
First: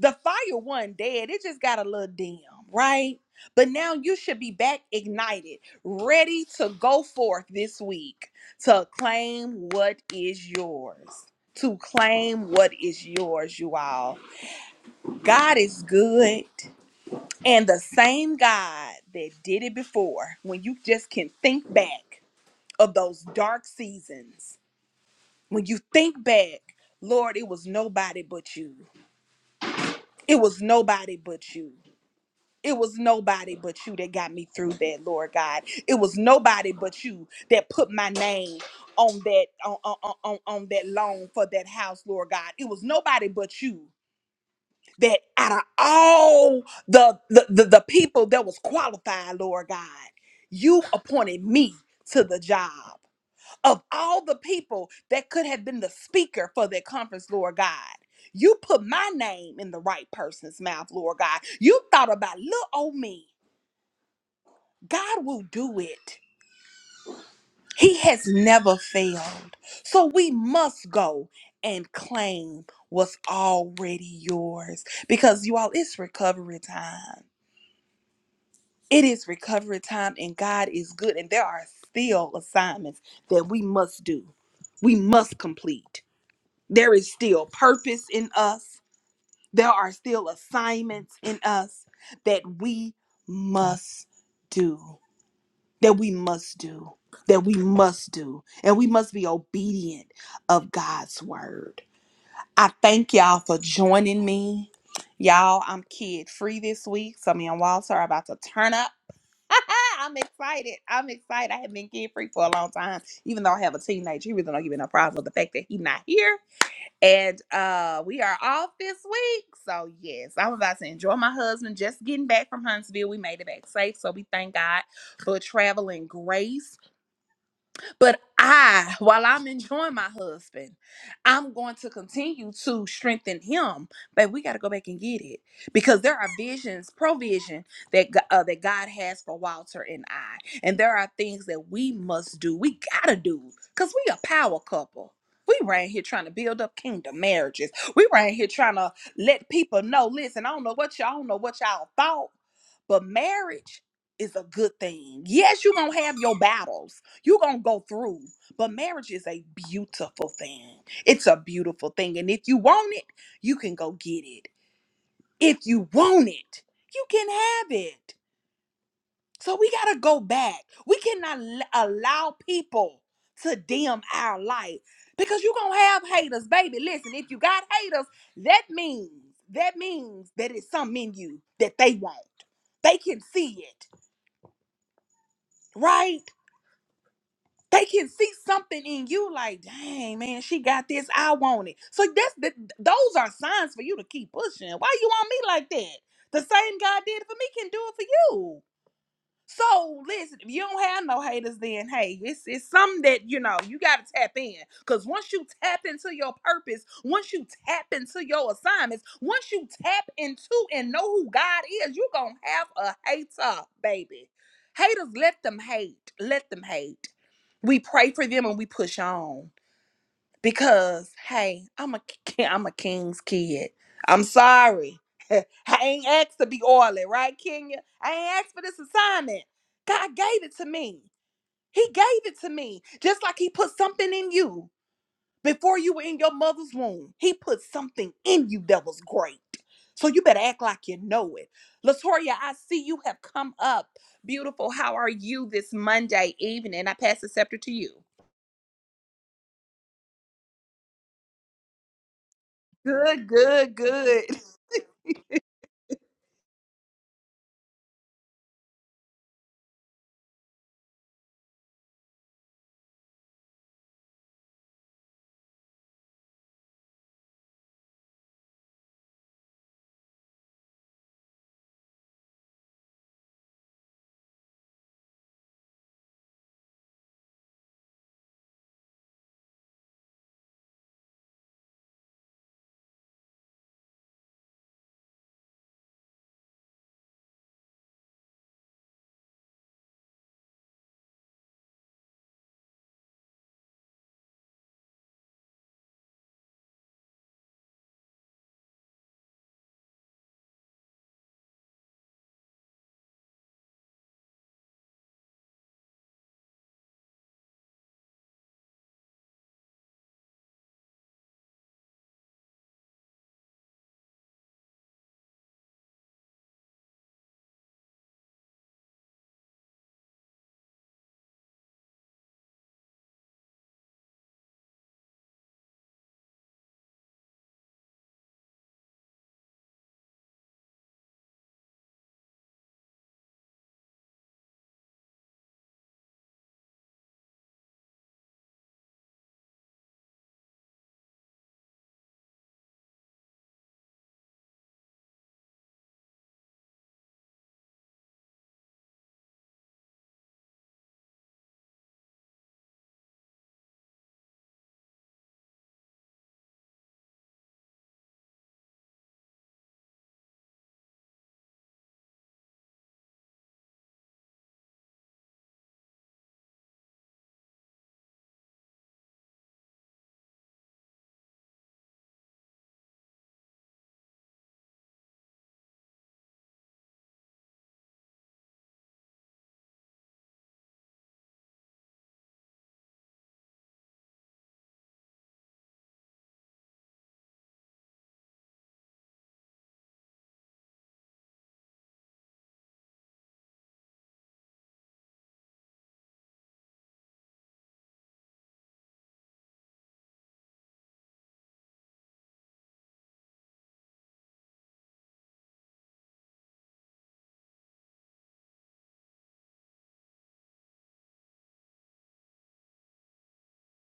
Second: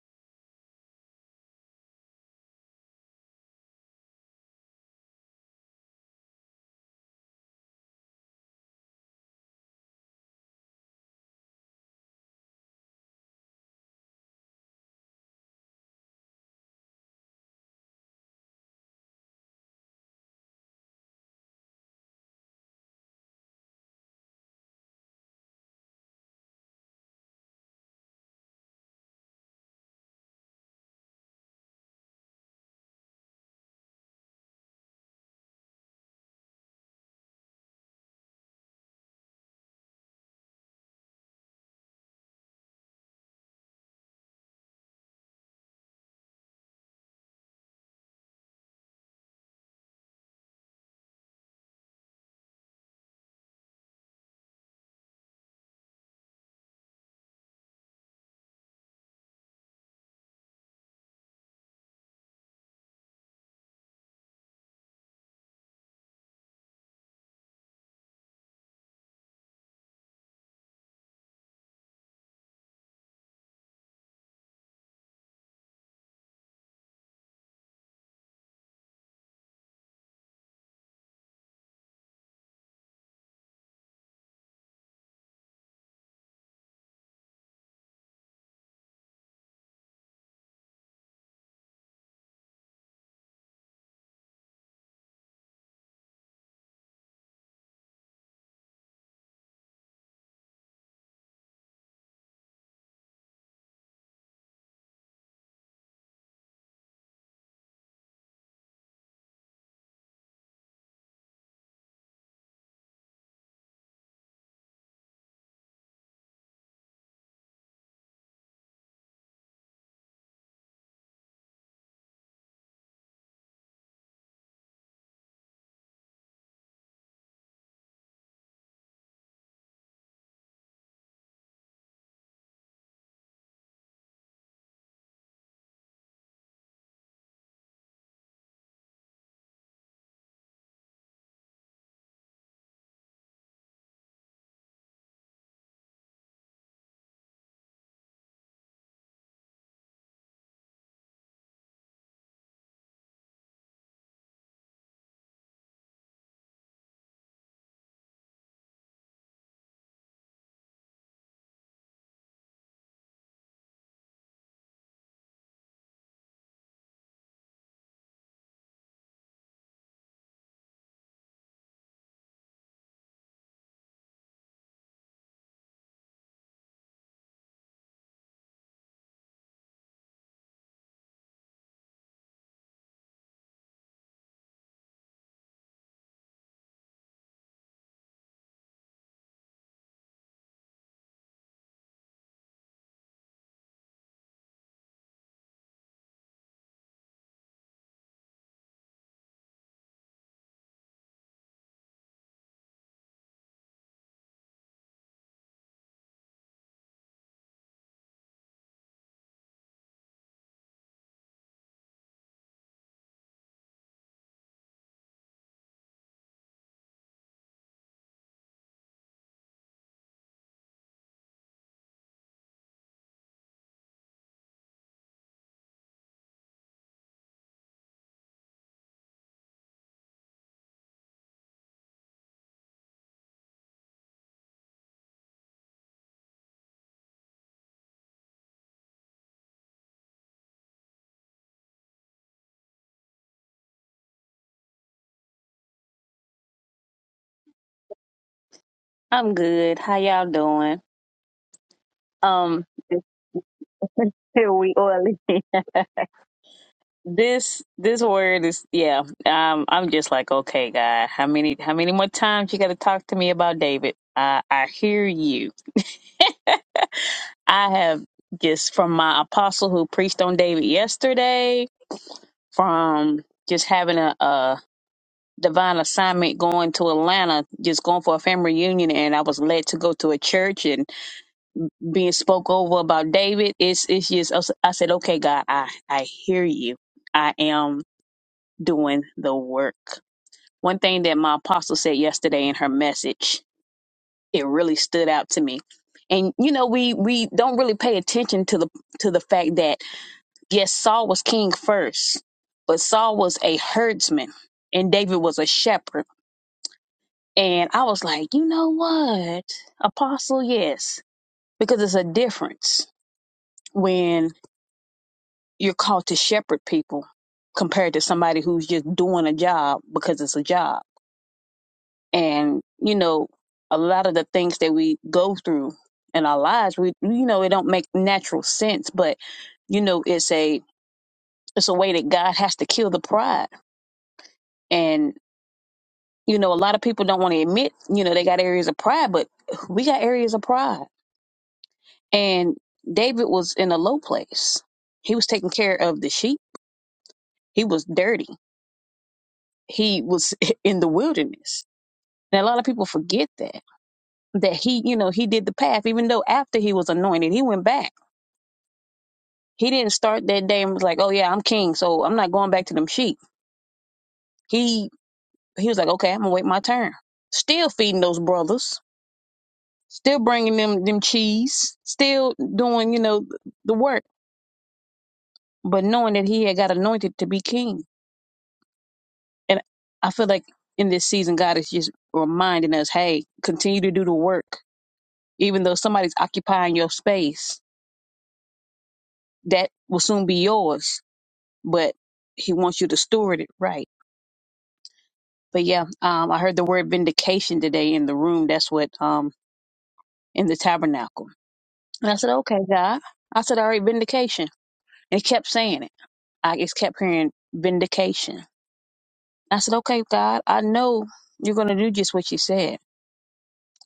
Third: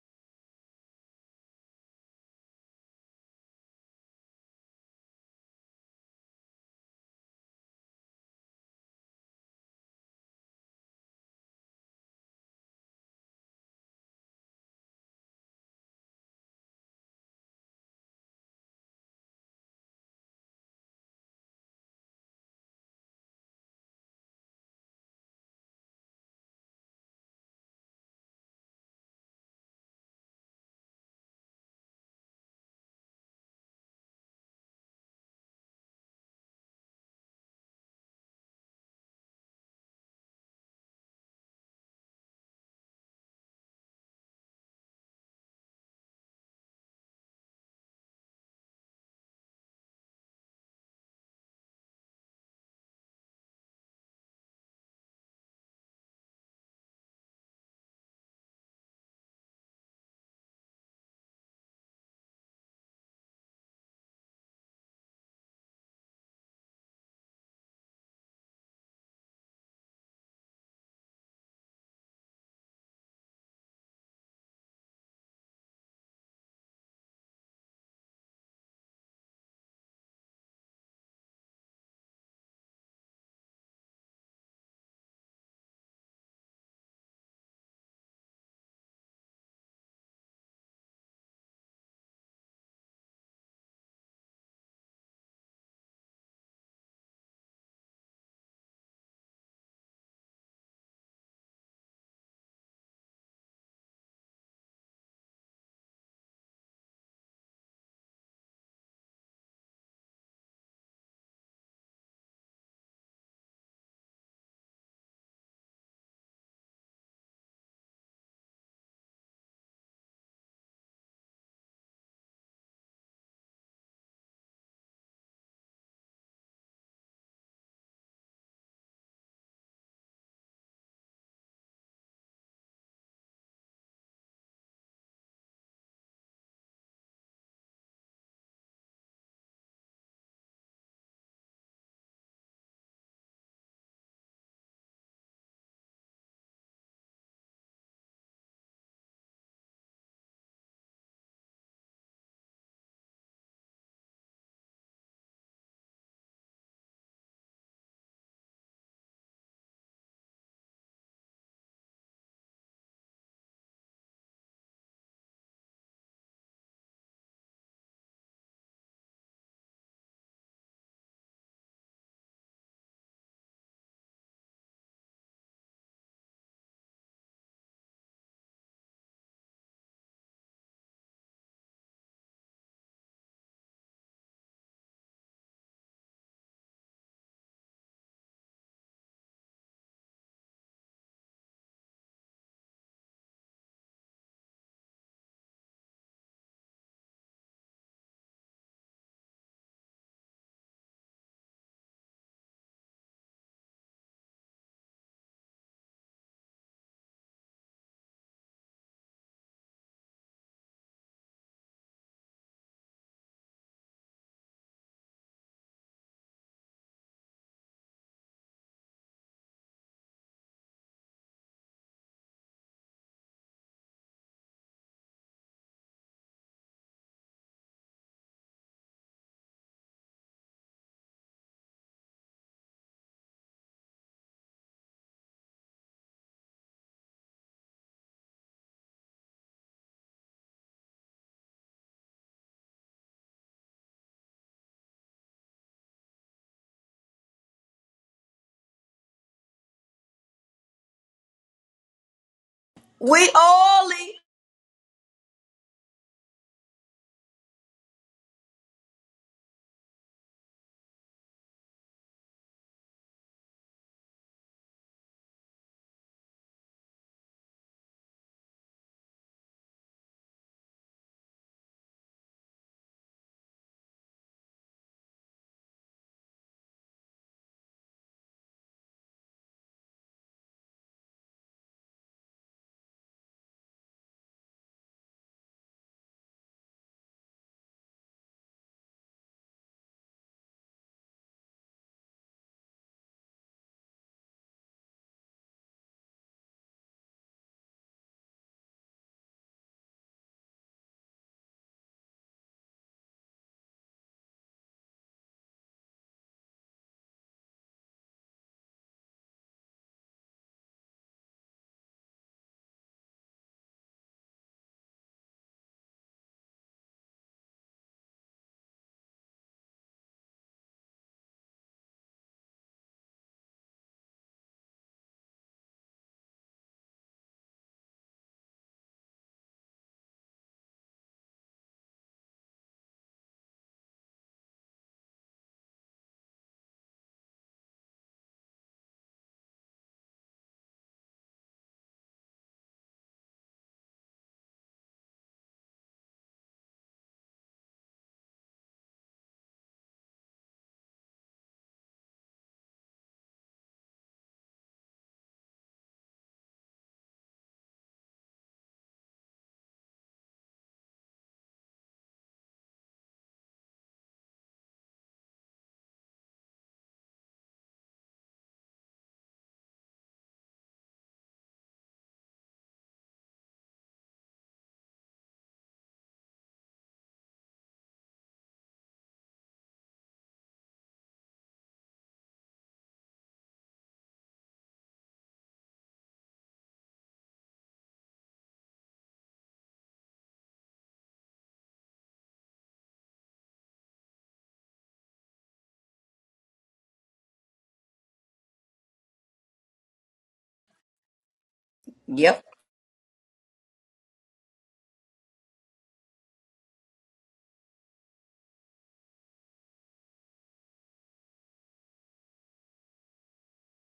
[SPEAKER 2] The fire one dead, it just got a little dim, right? But now you should be back ignited, ready to go forth this week to claim what is yours. To claim what is yours, you all. God is good. And the same God that did it before, when you just can think back of those dark seasons, when you think back, Lord, it was nobody but you. it was nobody but you. It was nobody but you that got me through that, Lord God. It was nobody but you that put my name on that on, on, on, on that loan for that house, Lord God. It was nobody but you that out of all the the, the, the people that was qualified, Lord God, you appointed me to the job of all the people that could have been the speaker for that conference, Lord God. You put my name in the right person's mouth, Lord God. You thought about little old me. God will do it. He has never failed. So we must go and claim what's already yours because you all, it's recovery time. It is recovery time, and God is good. And there are still assignments that we must do, we must complete. There is still purpose in us. There are still assignments in us that we must do, that we must do, that we must do. And we must be obedient of God's word. I thank y'all for joining me. Y'all, I'm kid free this week. So me and Walter are about to turn up. I'm excited. I'm excited. I haven't been kid free for a long time, even though I have a teenager. He really don't give me no problem with the fact that he's not here and uh we are off this week. So yes, I'm about to enjoy my husband just getting back from Huntsville. We made it back safe. So we thank God for traveling grace but I, while I'm enjoying my husband, I'm going to continue to strengthen him. But we got to go back and get it because there are visions, provision that G- uh, that God has for Walter and I, and there are things that we must do. We gotta do because we a power couple. We right here trying to build up kingdom marriages. We right here trying to let people know. Listen, I don't know what y'all I don't know what y'all thought but marriage is a good thing. Yes, you're going to have your battles. You're going to go through. But marriage is a beautiful thing. It's a beautiful thing. And if you want it, you can go get it. If you want it, you can have it. So we got to go back. We cannot l- allow people to dim our light because you're going to have haters, baby. Listen, if you got haters, that means that means that it's something in you that they want. They can see it. right? They can see something in you like, dang, man, she got this. I want it. So that's the, those are signs for you to keep pushing. Why you want me like that? The same God did it for me can do it for you. So listen, if you don't have no haters, then hey, it's it's something that you know you gotta tap in. Cause once you tap into your purpose, once you tap into your assignments, once you tap into and know who God is, you gonna have a hater, baby. Haters, let them hate. Let them hate. We pray for them and we push on. Because hey, I'm a ki- I'm a king's kid. I'm sorry. I ain't asked to be oily, right, Kenya? I ain't asked for this assignment. God gave it to me. He gave it to me. Just like He put something in you before you were in your mother's womb. He put something in you that was great. So you better act like you know it. Latoria, I see you have come up. Beautiful. How are you this Monday evening? I pass the scepter to you.
[SPEAKER 3] I'm good. How y'all doing? Um,
[SPEAKER 2] Good,
[SPEAKER 1] We
[SPEAKER 2] good,
[SPEAKER 1] only
[SPEAKER 2] good.
[SPEAKER 3] we oily. this this word is yeah. Um, I'm just like okay, God. How many how many more times you got to talk to me about David? I I hear you. I have just from my apostle who preached on David yesterday. From just having a, a divine assignment going to Atlanta, just going for a family reunion, and I was led to go to a church and. being spoke over about David. It's it's just I said, okay, God, I I hear you. I am doing the work. One thing that my apostle said yesterday in her message, it really stood out to me. And you know, we we don't really pay attention to the to the fact that yes, Saul was king first, but Saul was a herdsman and David was a shepherd. And I was like, you know what, apostle, yes, because it's a difference when. you're called to shepherd people compared to somebody who's just doing a job because it's a job. And, you know, a lot of the things that we go through in our lives, we you know, it don't make natural sense, but you know, it's a it's a way that God has to kill the pride. And, you know, a lot of people don't want to admit, you know, they got areas of pride, but we got areas of pride. And David was in a low place. He was taking care of the sheep. He was dirty. He was in the wilderness And a lot of people forget that, that he, you know, he did the path, even though after he was anointed, he went back. He didn't start that day and was like, oh, yeah, I'm king, so I'm not going back to them sheep. He he was like, okay, I'm going to wait my turn. Still feeding those brothers, still bringing them them cheese, still doing, you know, the work, but knowing that he had got anointed to be king. And I feel like in this season, God is just reminding us, hey, continue to do the work. Even though somebody's occupying your space, that will soon be yours but he wants you to steward it right. But yeah, um, I heard the word vindication today in the room. That's what um in the tabernacle. And I said,
[SPEAKER 1] Yep.
[SPEAKER 3] okay, God. I said, all right, vindication. And he kept saying it. I just kept hearing vindication. I said, okay, God, I know you're going to do just what you said.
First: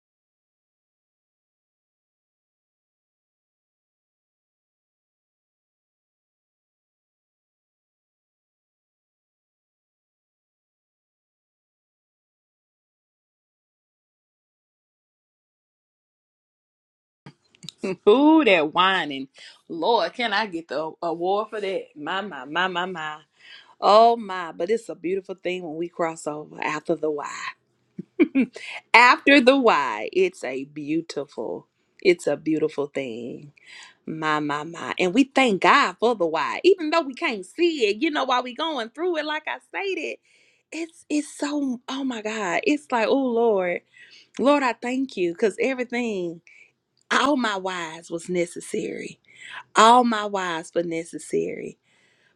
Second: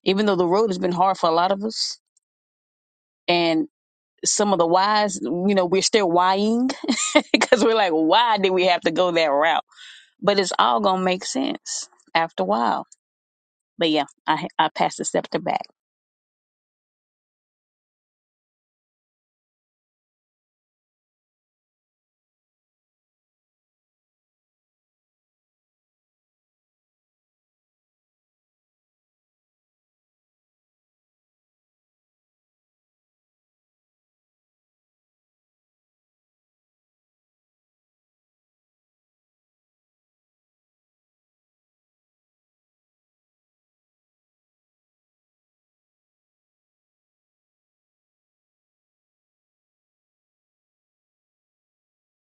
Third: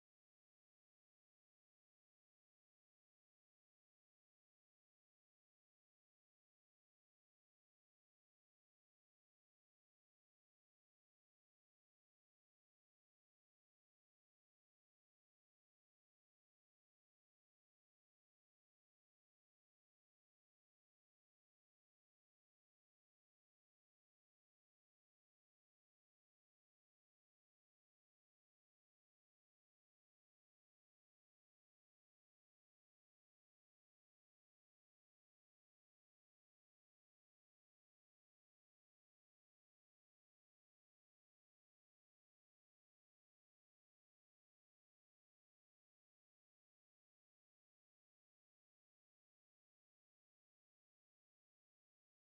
[SPEAKER 3] Even though the road has been hard for a lot of us and some of the whys, you know, we're still whying because we're like, why did we have to go that route? But it's all going to make sense after a while But yeah, I I pass the scepter back.
[SPEAKER 2] Ooh, that whining. Lord, can I get the award for that? My, my, my, my, my. Oh, my. But it's a beautiful thing when we cross over after the why. after the why, it's a beautiful, it's a beautiful thing. My, my, my. And we thank God for the why. Even though we can't see it, you know, while we going through it, like I stated, it's it's so oh my God. It's like, oh Lord, Lord, I thank you. Cause everything, all my whys was necessary. All my whys were necessary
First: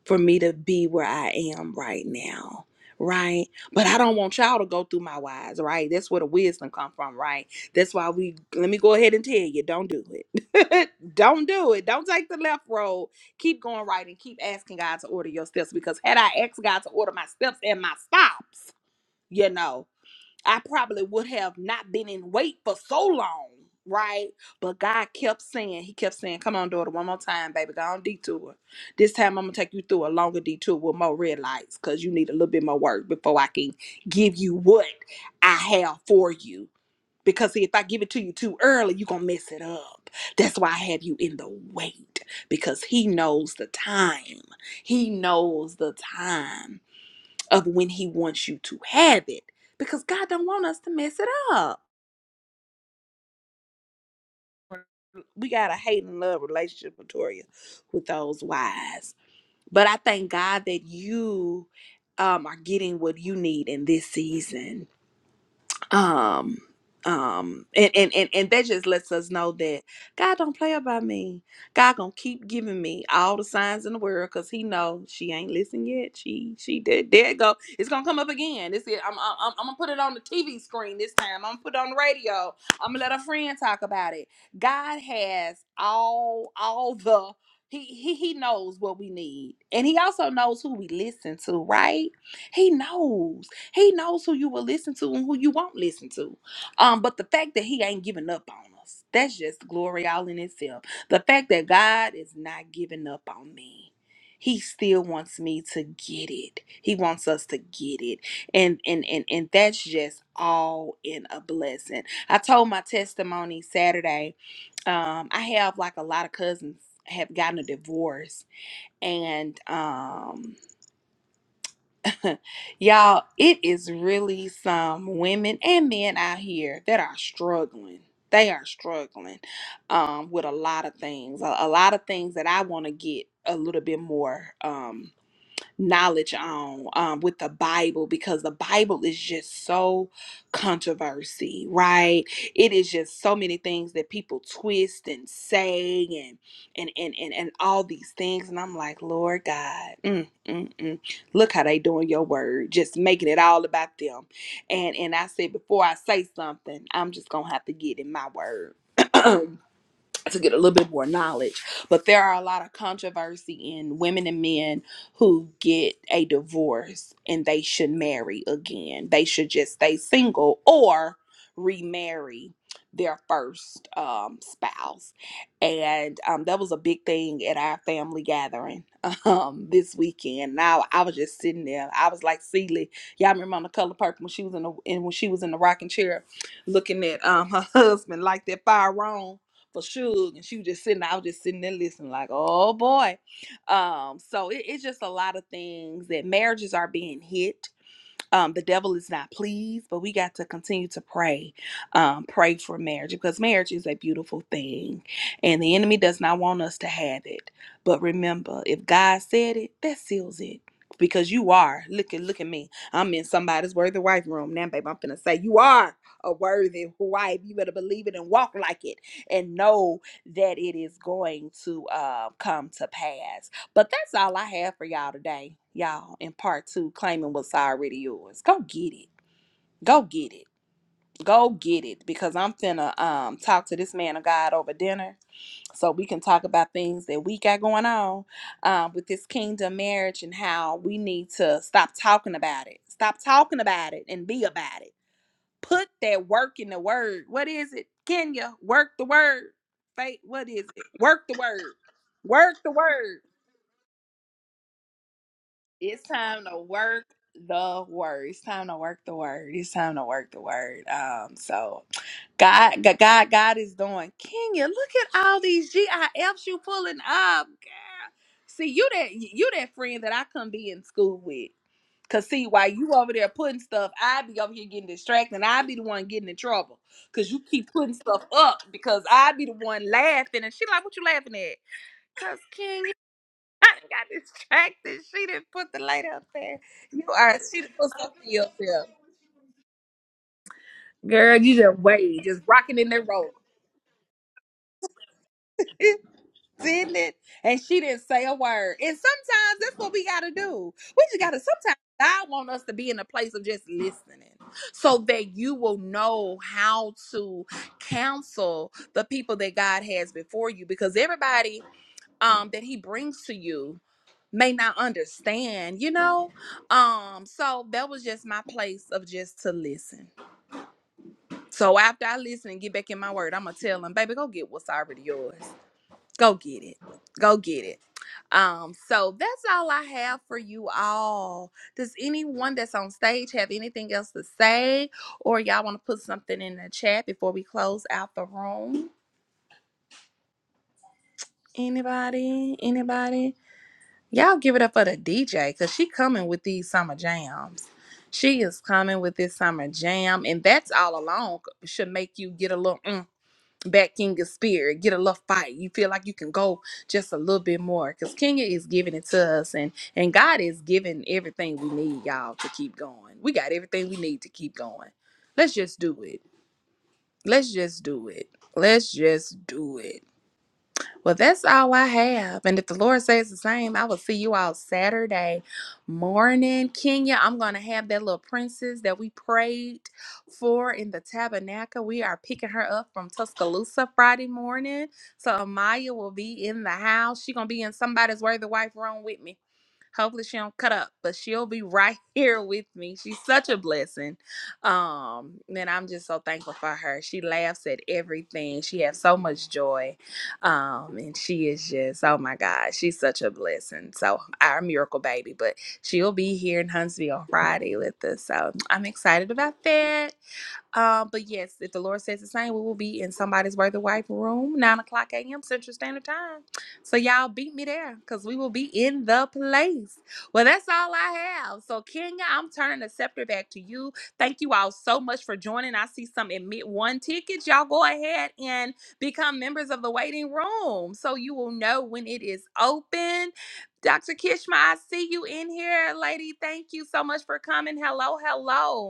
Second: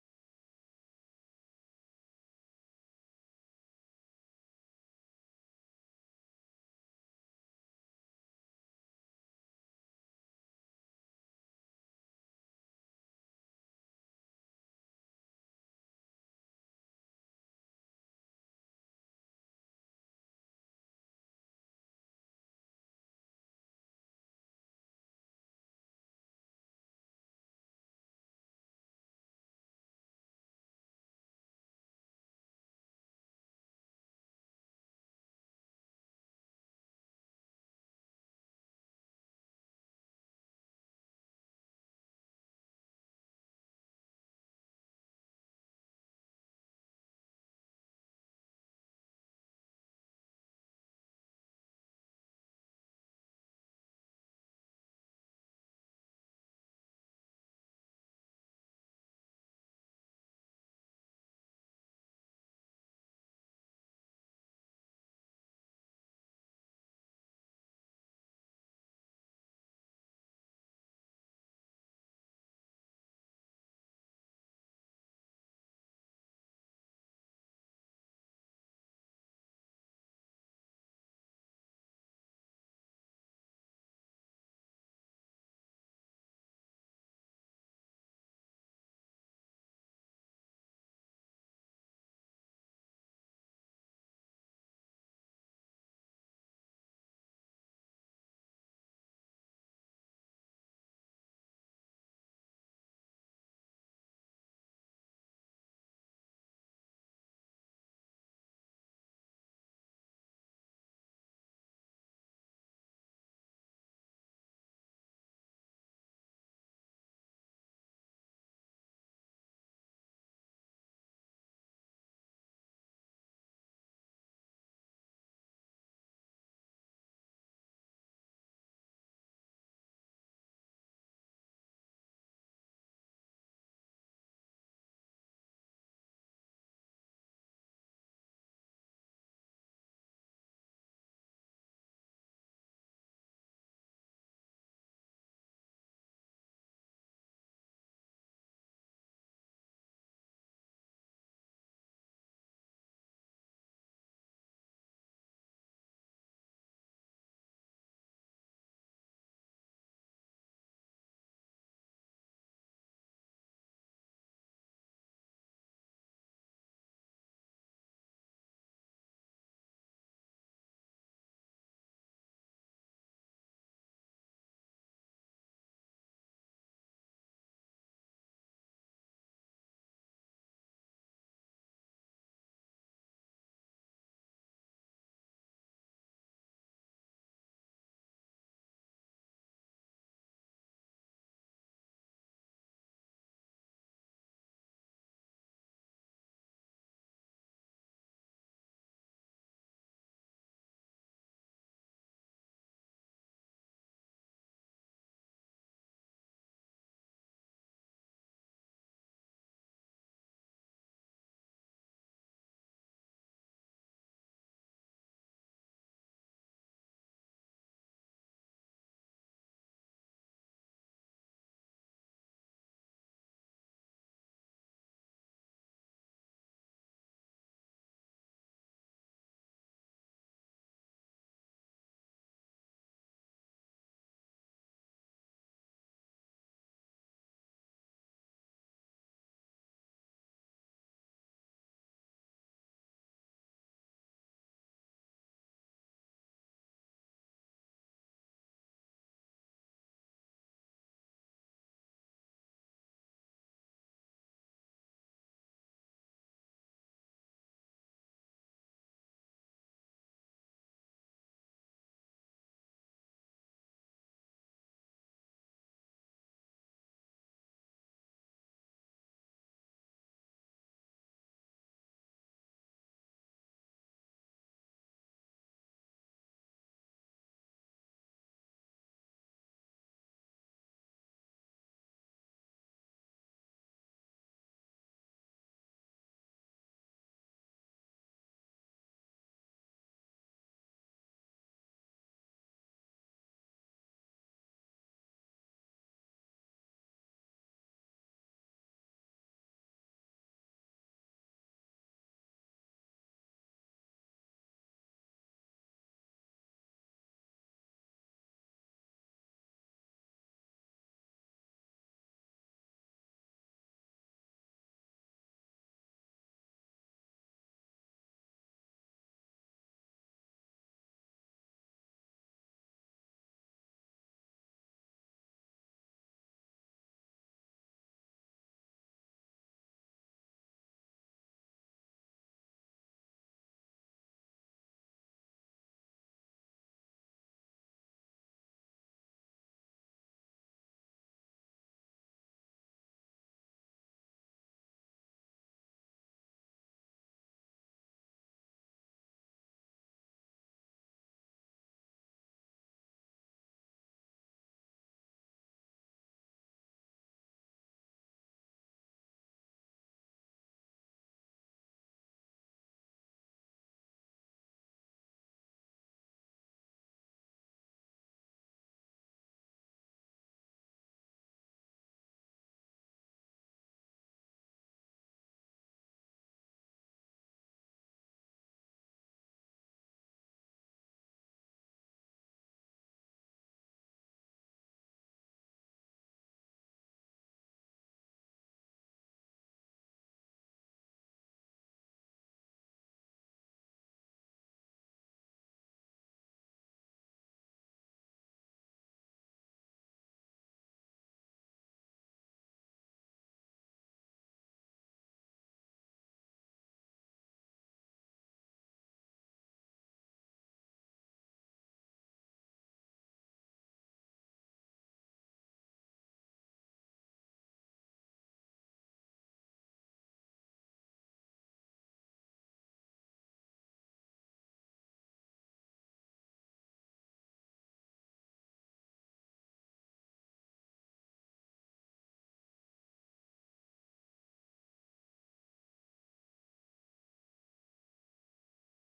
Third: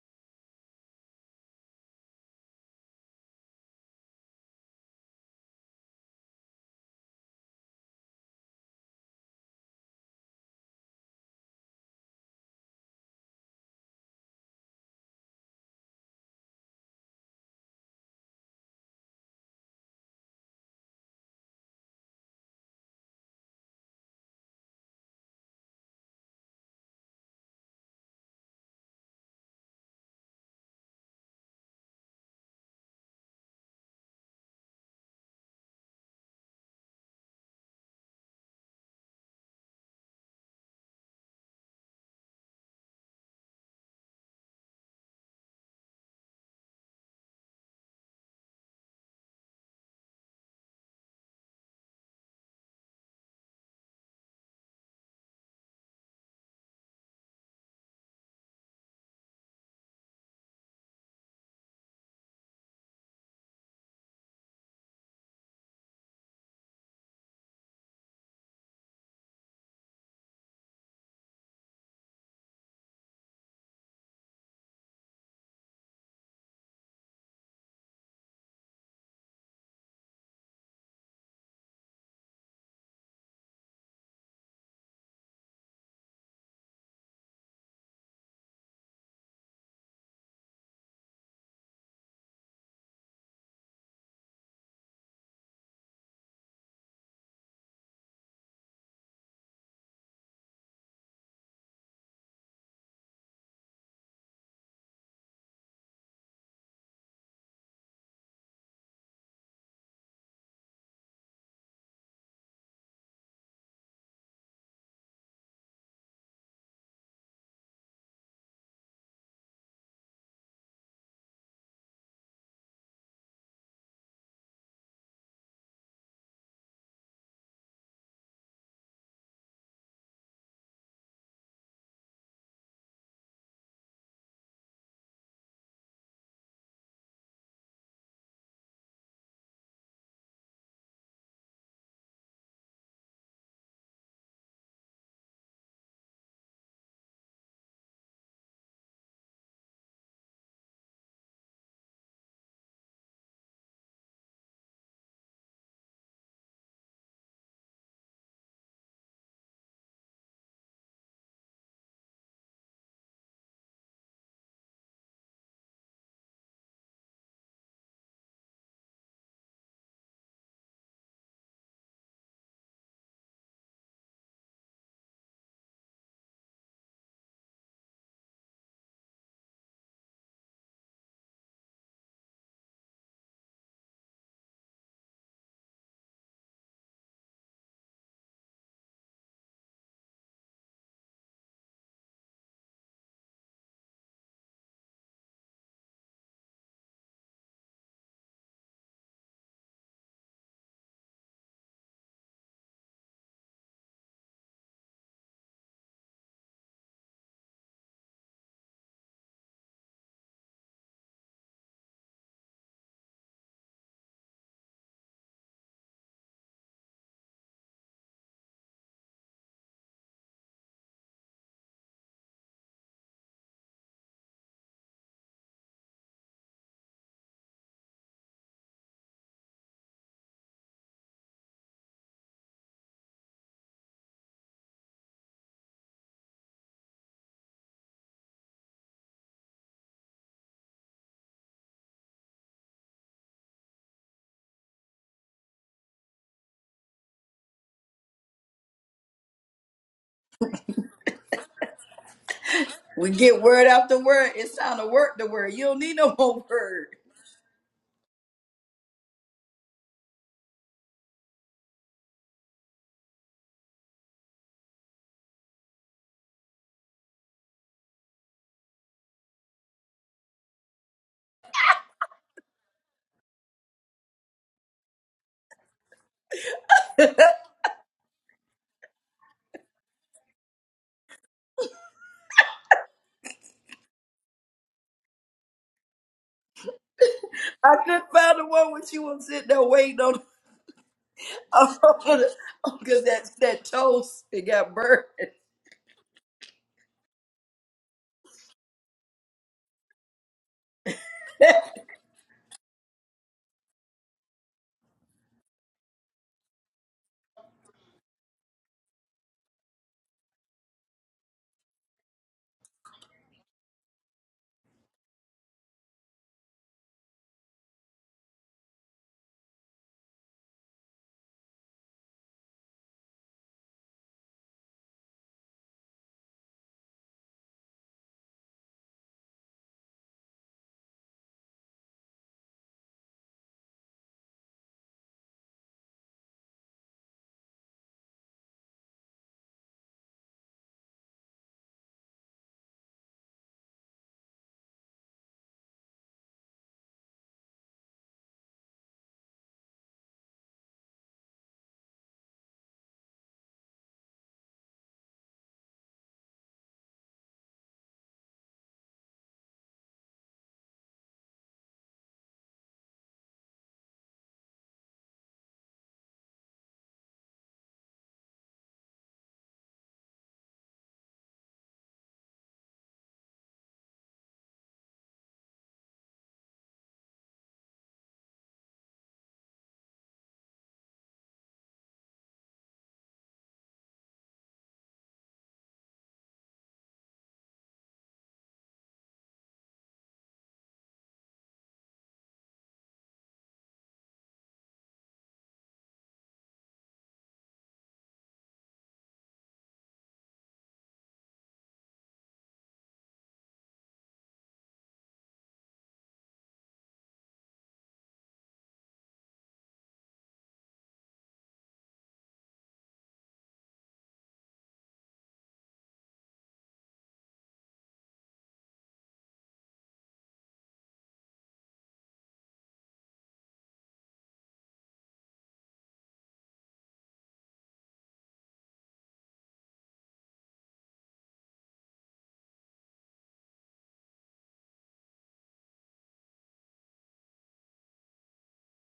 [SPEAKER 2] for me to be where I am right now. Right. But I don't want y'all to go through my wise, right? That's where the wisdom come from, right? That's why we let me go ahead and tell you, don't do it. don't do it. Don't take the left road. Keep going right and keep asking God to order your steps. Because had I asked God to order my steps and my stops, you know. I probably would have not been in wait for so long, right? But God kept saying, He kept saying, Come on, daughter, one more time, baby, go on detour. This time I'm gonna take you through a longer detour with more red lights because you need a little bit more work before I can give you what I have for you. Because see, if I give it to you too early, you're gonna mess it up. That's why I have you in the wait because He knows the time. He knows the time of when he wants you to have it because God don't want us to mess it up. We got a hate and love relationship, Victoria, with those wives. But I thank God that you um, are getting what you need in this season um um and, and and and that just lets us know that god don't play about me god gonna keep giving me all the signs in the world because he know she ain't listened yet she she did there it go it's gonna come up again this is I'm, I'm i'm I'm gonna put it on the tv screen this time i'm gonna put it on the radio i'm gonna let a friend talk about it god has all all the he, he he knows what we need and he also knows who we listen to right he knows he knows who you will listen to and who you won't listen to. Um, but the fact that he ain't giving up on us, that's just glory all in itself. The fact that God is not giving up on me. He still wants me to get it. He wants us to get it. And and and and that's just all in a blessing. I told my testimony Saturday. Um, I have like a lot of cousins have gotten a divorce and um Y'all, it is really some women and men out here that are struggling. They are struggling um, with a lot of things, a, a lot of things that I want to get a little bit more. um, knowledge on um, with the Bible because the Bible is just so controversy, right? It is just so many things that people twist and say and and and and, and all these things, and I'm like, Lord God, mm, mm, mm. look how they doing your word, just making it all about them. And and I said before I say something, I'm just gonna have to get in my word. to get a little bit more knowledge. But there are a lot of controversy in women and men who get a divorce and they should marry again. They should just stay single or remarry their first um, spouse. And um, that was a big thing at our family gathering um, this weekend. Now I, I was just sitting there. I was like Celie. Y'all remember on the color purple when she was in the and when she was in the rocking chair looking at um, her husband like that fire wrong for Suge, and she was just sitting. I was just sitting there listening, like, oh boy. Um, so it, it's just a lot of things that marriages are being hit um, the devil is not pleased, but we got to continue to pray. Um, pray for marriage because marriage is a beautiful thing and the enemy does not want us to have it. But remember, if God said it, that seals it. Because you are. Look at look at me. I'm in somebody's worthy wife room. Now, babe, I'm gonna say you are a worthy wife. You better believe it and walk like it and know that it is going to uh, come to pass. But that's all I have for y'all today, y'all, in part two, claiming what's already yours. Go get it. Go get it. Go get it. Because I'm finna um talk to this man of God over dinner so we can talk about things that we got going on um, with this kingdom marriage and how we need to stop talking about it. Stop talking about it and be about it. Put that work in the word. What is it? Kenya, work the word. Faith, what is it? Work the word. Work the
[SPEAKER 1] We
[SPEAKER 2] word.
[SPEAKER 1] get word after word. It's time to work the word. You don't need
[SPEAKER 2] It's
[SPEAKER 1] no more
[SPEAKER 2] time to
[SPEAKER 1] word.
[SPEAKER 2] work the word. It's time to work the word. It's time to work the word. Um, so God, God, God God is doing. Kenya, look at all these GIFs you pulling up, girl. See, you that you that friend that I couldn't be in school with. Cause see, while you over there putting stuff, I be over here getting distracted, and I be the one getting in trouble. Cause you keep putting stuff up because I be the one laughing, and she like, "What you laughing at?" Cause Kenya. I got distracted. She didn't put the light up there. You are. She done
[SPEAKER 1] I
[SPEAKER 2] put
[SPEAKER 1] couldn't find
[SPEAKER 2] something
[SPEAKER 1] the
[SPEAKER 2] up
[SPEAKER 1] one
[SPEAKER 2] there.
[SPEAKER 1] when she was sitting there waiting on
[SPEAKER 2] Girl, you just wave, just rocking in
[SPEAKER 1] because
[SPEAKER 2] that
[SPEAKER 1] that
[SPEAKER 2] roll.
[SPEAKER 1] that toast it got burned.
[SPEAKER 2] Didn't it? And she didn't say a word. And sometimes that's what we gotta do. We just gotta sometimes God want us to be in a place of just listening so that you will know how to counsel the people that God has before you. Because everybody um that He brings to you may not understand, you know? Um, so that was just my place of just to listen. So after I listen and get back in my word, I'm gonna tell them, baby, go get what's already yours. Go get it. Go get it. Um, so that's all I have for you all. Does anyone that's on stage have anything else to say? Or y'all want to put something in the chat before we close out the room? Anybody? Anybody? Y'all give it up for the DJ because she coming with these summer jams. She is coming with this summer jam, and that's all alone should make you get a little mm, back in your spirit, get a little fight. You feel like you can go just a little bit more because Kenya is giving it to us, and and God is giving everything we need, y'all, to keep going. We got everything we need to keep going. Let's just do it. Let's just do it. Let's just do it. Well, that's all I have. And if the Lord says the same, I will see you all Saturday morning. Kenya, I'm going to have that little princess that we prayed for in the tabernacle. We are picking her up from Tuscaloosa Friday morning. So Amaya will be in the house. She's going to be in somebody's worthy wife room with me. Hopefully she don't cut up, but she'll be right here with me. She's such a blessing. Um, and I'm just so thankful for her. She laughs at everything. She has so much joy. Um, and she is just, oh my God, she's such a blessing. So our miracle baby, but she'll be here in Huntsville Friday with us. So I'm excited about that. Um, but yes, if the Lord says the same, we will be in somebody's worthy wife room, nine o'clock a.m. Central Standard Time. So y'all beat me there because we will be in the place. Well, that's all I have. So Kenya, I'm turning the scepter back to you. Thank you all so much for joining. I see some admit one tickets. Y'all go ahead and become members of the waiting room so you will know when it is open. Dr. Kishma, I see you in here, lady. Thank you so much for coming. Hello, hello.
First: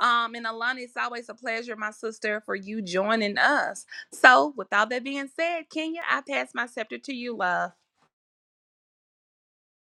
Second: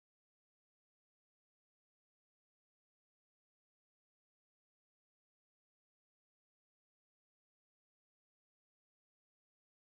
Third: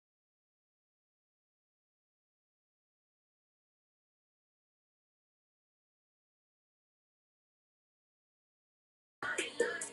[SPEAKER 2] Um, and Alana, it's always a pleasure, my sister, for you joining us. So, with all that being said, Kenya, I pass my scepter to you, love.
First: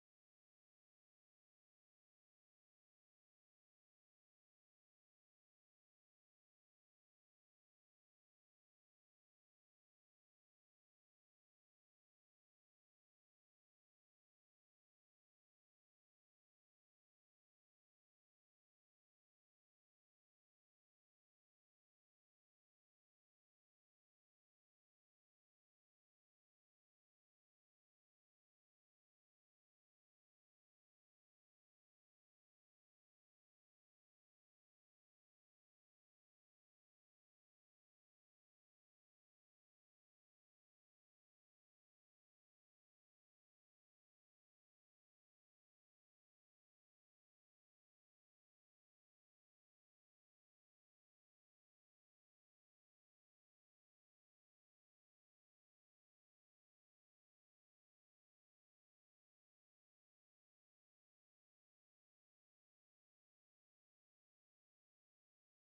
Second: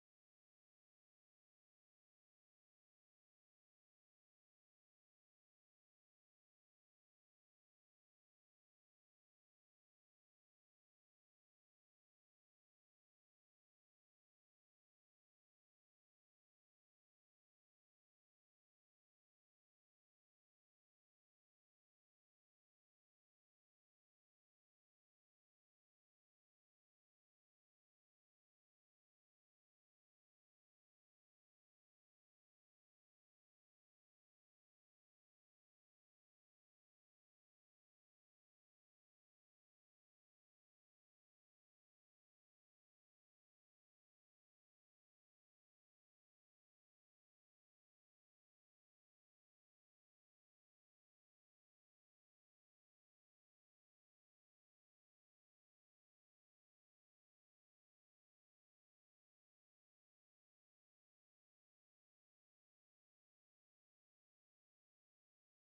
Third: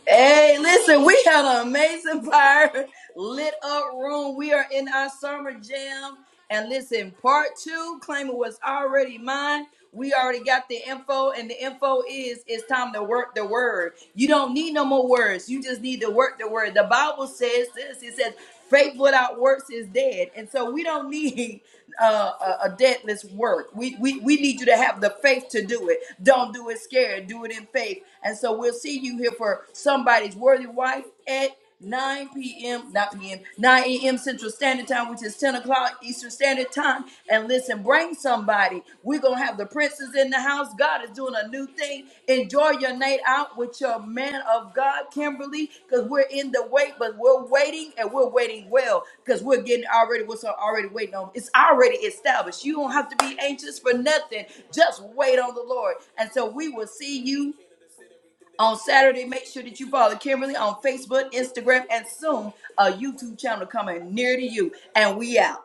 [SPEAKER 1] Hey, listen, we had an amazing fire lit up room. We are in our summer jam. And listen, part two, claiming was already mine. We already got the info, and the info is it's time to work the word. You don't need no more words. You just need to work the word. The Bible says this. It says, Faith without works is dead. And so we don't need uh, a, a deadless work. We, we we need you to have the faith to do it. Don't do it scared. Do it in faith. And so we'll see you here for somebody's worthy wife at 9 p.m. not p.m. 9 a.m. Central Standard Time, which is 10 o'clock Eastern Standard Time. And listen, bring somebody. We're gonna have the princes in the house. God is doing a new thing. Enjoy your night out with your man of God, Kimberly, because we're in the wait, but we're waiting and we're waiting well because we're getting already what's already waiting on. It's already established. You don't have to be anxious for nothing. Just wait on the Lord. And so we will see you. On Saturday, make sure that you follow Kimberly on Facebook, Instagram, and soon a YouTube channel coming near to you. And we out.